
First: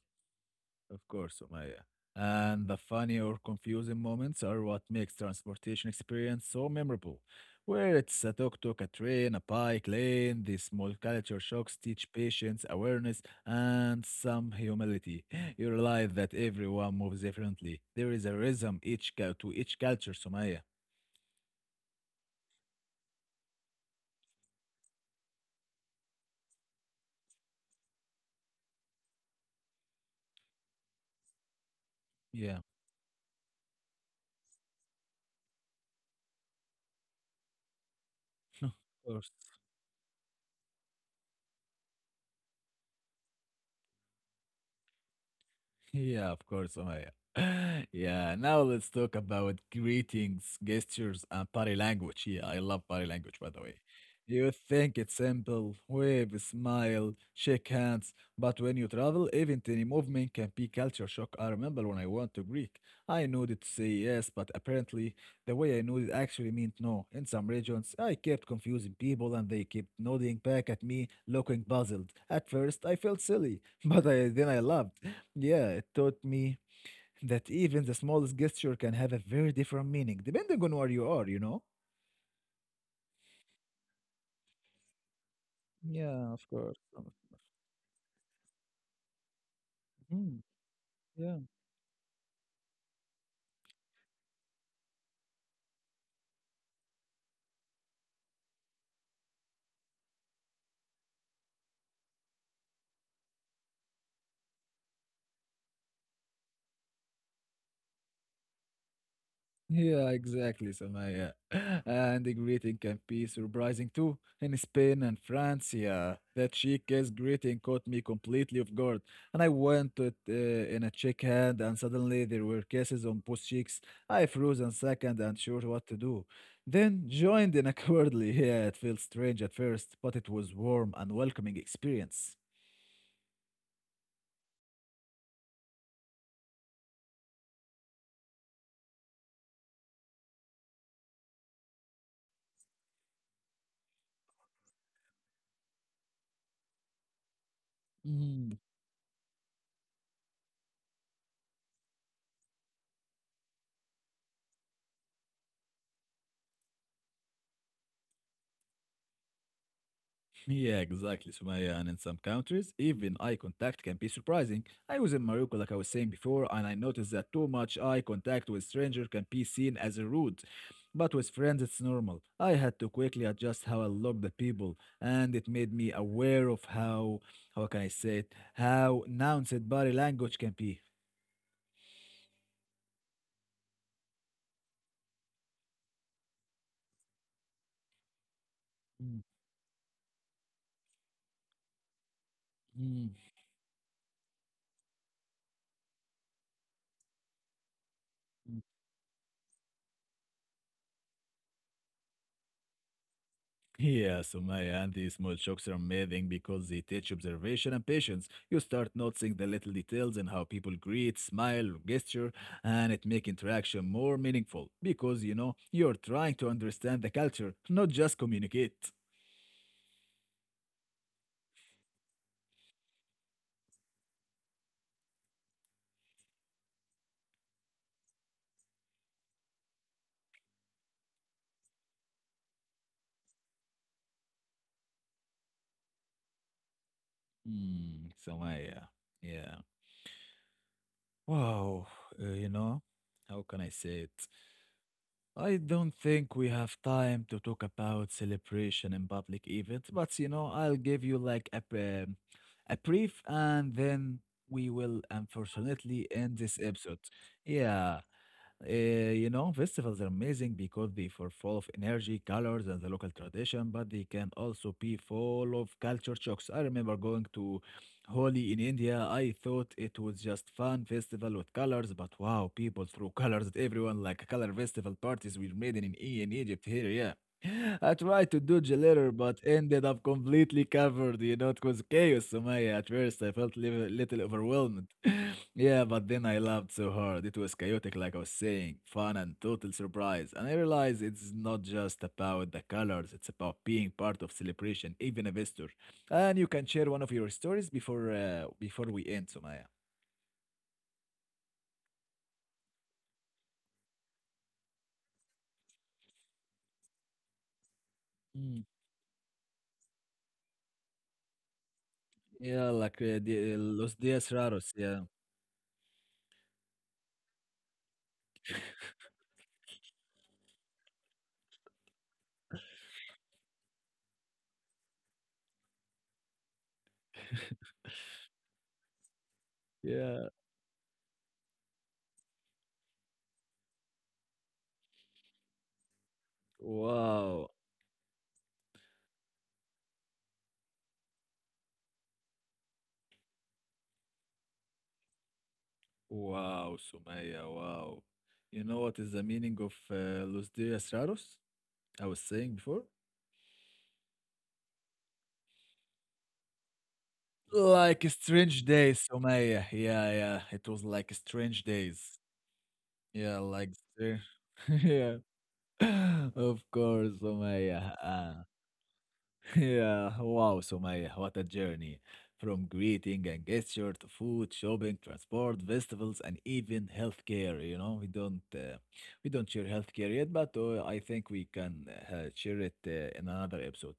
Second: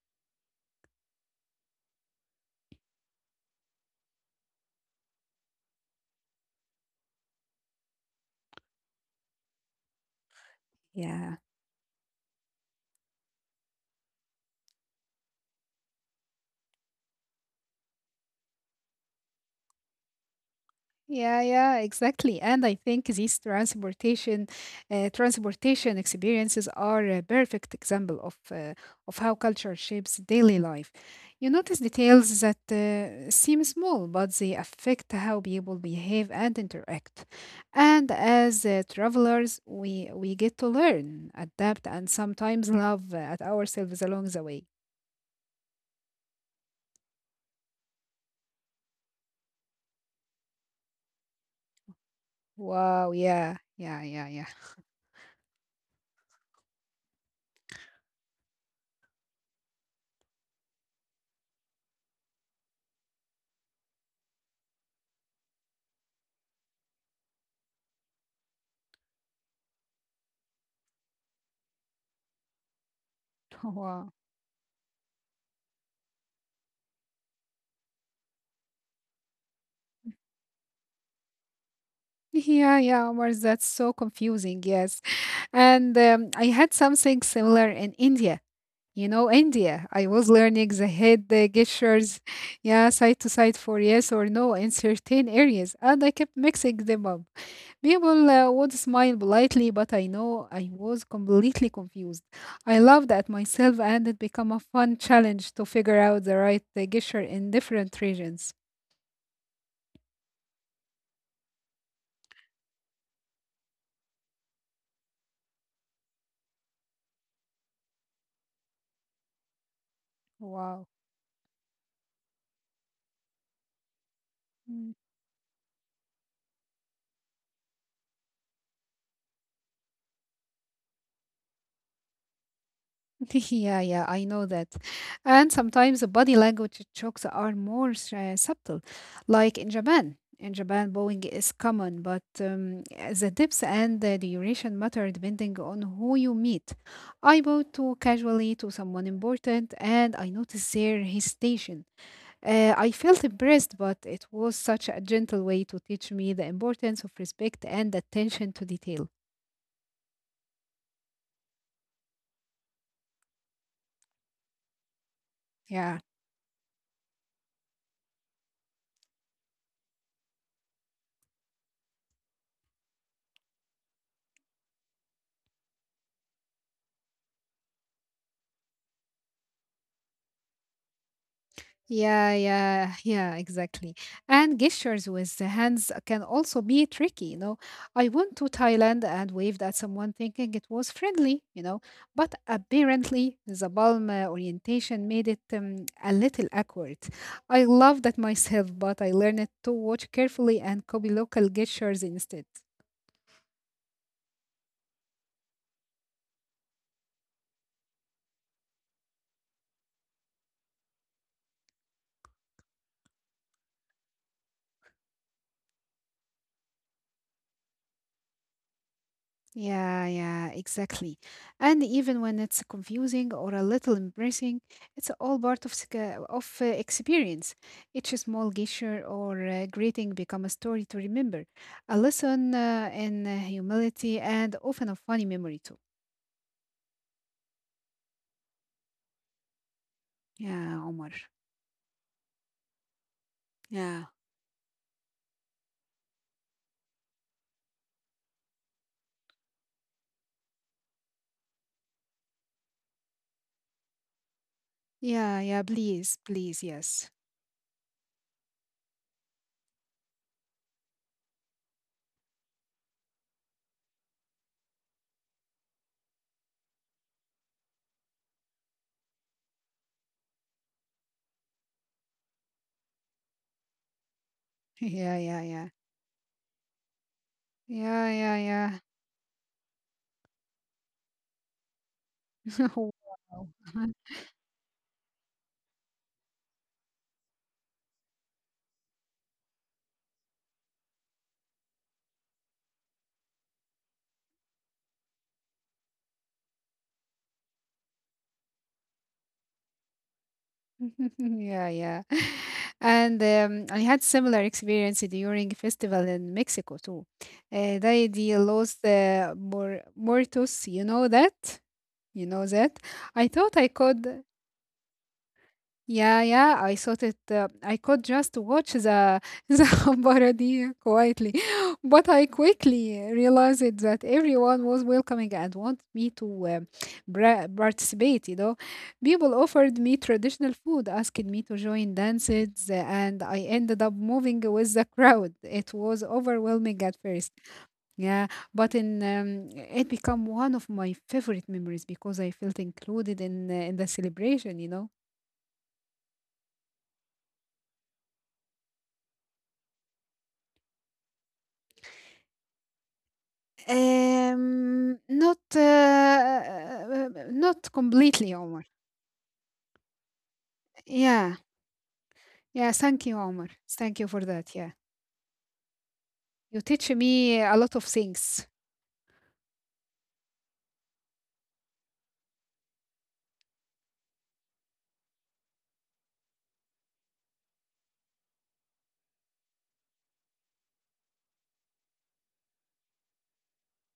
A: Of course, Umaya. And the funny or confusing moments are what makes transportation experience so memorable. Where it's a tuk-tuk, a train, a bike lane, these small
B: Yeah.
A: culture shocks teach patience, awareness, and some humility. You realize that everyone moves differently. There is a rhythm each cul- to each culture, Sumaya.
B: Yeah, yeah, exactly. And I think these transportation uh, transportation experiences are a perfect example of uh, of how culture shapes daily life. You notice details that
A: Yeah,
B: uh, seem small, but they affect how people behave and interact. And as
A: of
B: uh,
A: course.
B: travelers, we we get to learn, adapt, and sometimes love at ourselves along the way.
A: Yeah, of course, Omaya. Yeah, now let's talk about greetings, gestures, and body language. Yeah, I love body
B: Wow,
A: language, by
B: yeah,
A: the way.
B: yeah, yeah, yeah.
A: You think it's simple, wave, smile, shake hands, but when you travel, even tiny movement can be culture shock. I remember when I went to Greek, I nodded to say yes, but apparently the way I nodded actually meant no. In some regions, I kept confusing people and they kept nodding back at me, looking puzzled. At first, I felt silly, but
B: Wow.
A: I, then I laughed. Yeah, it taught me that even the smallest gesture can have a very different meaning depending on where you are, you know?
B: Yeah, yeah, Omar, that's so confusing. Yes. And
A: Yeah,
B: um,
A: of
B: I
A: course.
B: had something similar in India. You know, India, I was
A: Mm,
B: learning the head
A: yeah.
B: the gestures, yeah, side to side for yes or no in certain areas, and I kept mixing them up. People uh, would smile politely, but I know I was completely confused. I laughed at myself, and it became a fun challenge to figure out the right uh, gesture in different regions.
A: Yeah, exactly, Samaya. And the greeting can be surprising too. In Spain and France, yeah, that chic guest greeting caught me completely off guard. And I went to it uh, in
B: Wow.
A: a check hand, and suddenly there were kisses on both cheeks. I froze a
B: Hmm.
A: second, unsure what to do. Then joined in awkwardly. Yeah, it felt strange at first, but it was warm and welcoming experience.
B: yeah, yeah, I know that. And sometimes the body language jokes are more s- uh, subtle, like in Japan. In Japan, bowing is common, but um, the depth and the duration matter depending on who you meet. I bowed too casually to someone important, and I noticed their hesitation. Uh, I felt impressed, but it was such a gentle way to teach me the importance of respect and attention to detail.
A: Yeah, exactly, Sumaya. And in some countries, even eye contact can be surprising. I was in Morocco, like I was
B: Yeah.
A: saying before, and I noticed that too much eye contact with stranger can be seen as rude. But with friends, it's normal. I had to quickly adjust how I looked at people, and it made me aware of how, how can I say it, how nuanced body language can be.
B: Yeah, yeah, yeah, exactly. And gestures with the hands can also be tricky, you know. I went to Thailand
A: Mm,
B: and waved at someone thinking it was friendly, you know, but
A: mm.
B: apparently the palm uh, orientation made it um, a little awkward. I love that myself, but I learned to watch carefully and copy local gestures instead.
A: Yeah, Sumaya, and these small shocks are amazing because they teach observation and patience. You start noticing the little details in how people greet, smile, or gesture, and it make interaction more meaningful because you know you're trying to understand the culture, not just communicate.
B: Yeah, yeah, exactly. And even when it's confusing or a little embarrassing, it's all part of sc- uh, of uh, experience. Each small gesture or uh, greeting become a story to remember, a lesson uh, in uh, humility, and often a funny memory too.
A: Mm, Sumaya, yeah.
B: Yeah, Omar.
A: Wow, uh, you know, how can I
B: Yeah,
A: say it? I don't think we have time to talk about celebration in public events, but you know, I'll give you like a, br- a brief and then we will
B: yeah, yeah.
A: unfortunately
B: Please,
A: end this
B: please,
A: episode.
B: yes.
A: Yeah. Uh, you know, festivals are amazing because they are full of energy, colors, and the local tradition, but they can also be full of culture shocks. I remember going to Holi in India. I thought it was just fun festival with colors, but wow, people threw colors at everyone like color festival
B: Yeah,
A: parties
B: yeah,
A: were
B: yeah,
A: made in, E- in Egypt here, yeah. I
B: yeah,
A: tried to do
B: yeah,
A: gelator, but ended up completely covered. You know, it was chaos,
B: yeah.
A: Sumaya. At
B: Wow.
A: first, I felt a little, little overwhelmed. Yeah, but then I laughed so hard. It was chaotic, like I was saying, fun and total surprise. And I realized it's not just about the colors, it's about being part of celebration, even a visitor. And you can share one of your stories before uh, before we end, Sumaya.
B: Yeah, yeah. And um, I had similar experience during festival in Mexico too. Uh, they the los
A: Mm.
B: uh, mor- muertos, you know that? You know that?
A: Yeah,
B: I
A: like uh,
B: thought I
A: the, uh,
B: could.
A: Los Días Raros. Yeah.
B: Yeah, yeah, I thought it. Uh, I could just watch the the parody quietly, but I quickly realized that everyone was welcoming and wanted me to uh, bra- participate. You know, people offered me
A: Yeah.
B: traditional food, asked me to join dances, uh, and I ended up moving with the crowd. It was overwhelming at first,
A: Wow.
B: yeah, but in um, it became one of my favorite memories because I felt included in uh, in the celebration. You know.
A: Wow, Sumaya, wow. You know what is the meaning of uh, Los Dias Raros? I was saying before?
B: Um, not uh, uh, not
A: Like a
B: completely,
A: strange
B: Omar.
A: days, Sumaya. Yeah, yeah. It was like
B: Yeah,
A: strange days.
B: yeah. Thank you,
A: Yeah,
B: Omar.
A: like
B: Thank you
A: str-
B: for that. Yeah,
A: yeah. Of
B: you teach
A: course,
B: me a lot of
A: Sumaya.
B: things.
A: Yeah, wow, Sumaya, what a journey. From greeting and gesture to food, shopping, transport, festivals, and even healthcare. You know, we don't uh, we don't share healthcare yet, but uh, I think we can uh, share it uh, in another episode.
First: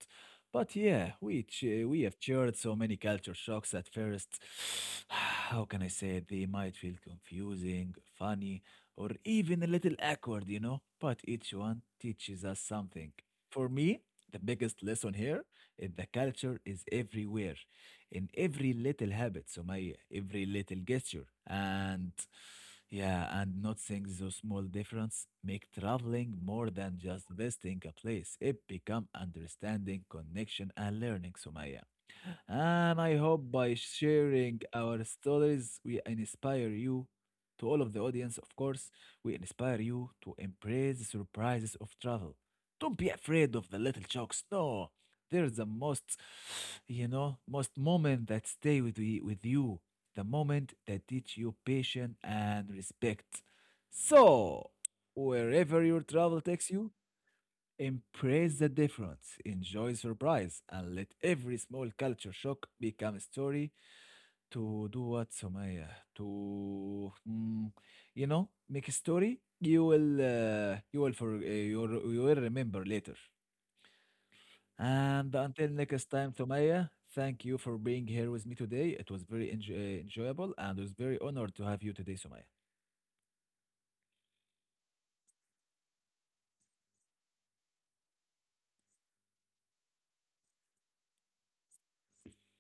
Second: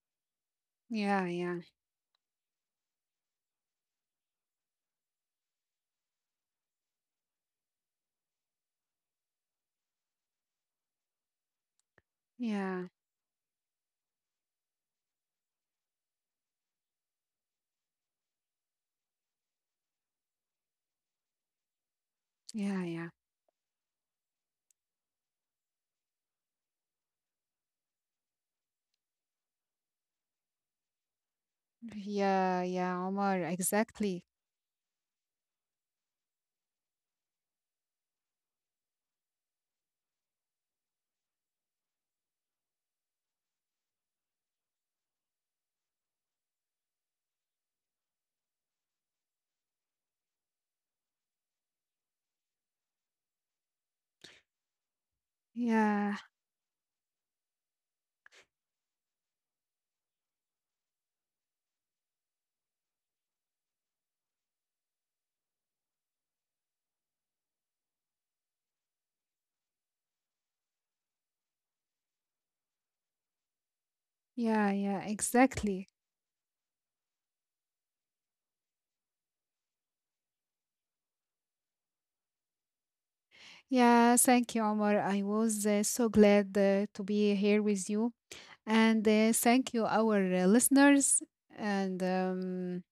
A: But yeah,
B: Yeah,
A: we
B: yeah,
A: ch we have shared so many culture shocks at first. How can I say it? They might feel confusing, funny, or even a little awkward, you know. But each one teaches us
B: yeah,
A: something. For me, the biggest lesson here is the culture is everywhere, in every little habit, so my every little gesture. And
B: yeah, yeah,
A: yeah, and noticing those small difference make traveling more than just visiting a place. It become understanding, connection, and learning, Sumaya.
B: yeah, yeah,
A: And I
B: Omar.
A: hope by
B: Exactly.
A: sharing our stories, we inspire you, to all of the audience, of course, we inspire you to embrace the surprises of travel. Don't be afraid of the little shocks. No, there's the most, you know, most moment that stay with, we, with you, the moment that teach you patience and respect. So, wherever your
B: Yeah,
A: travel takes you, embrace the difference, enjoy surprise, and let every small culture shock become a story to do what, Sumaya? To, mm, you know, make a story you will, uh, you will for, uh, you, will- you will remember later.
B: yeah, yeah.
A: And until
B: Exactly.
A: next time, Sumaya, thank you for being here with me today. It was very enj- uh, enjoyable, and I was very honored to have you today, Sumaya.
B: Yeah. Thank you, Omar. I was uh, so glad uh, to be here with you, and uh, thank you, our uh, listeners. And um,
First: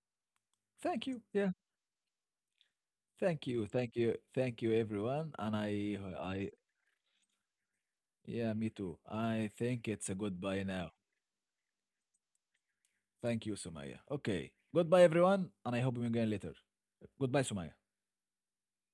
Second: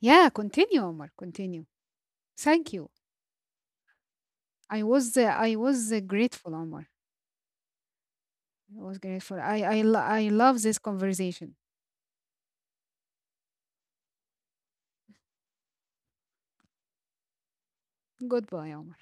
B: yeah, continue,
A: Thank
B: Omar.
A: you. Yeah,
B: Continue. Thank you.
A: thank you, thank you, thank you,
B: I was uh,
A: everyone.
B: I
A: And
B: was uh,
A: I,
B: grateful,
A: I,
B: Omar.
A: Yeah, me
B: I was
A: too.
B: grateful.
A: I
B: I I
A: think
B: lo-
A: it's a
B: I love
A: goodbye
B: this
A: now.
B: conversation.
A: Thank you, Sumaya. Okay. Goodbye, everyone, and I hope we meet again later. Goodbye, Sumaya.
B: Goodbye, Omar.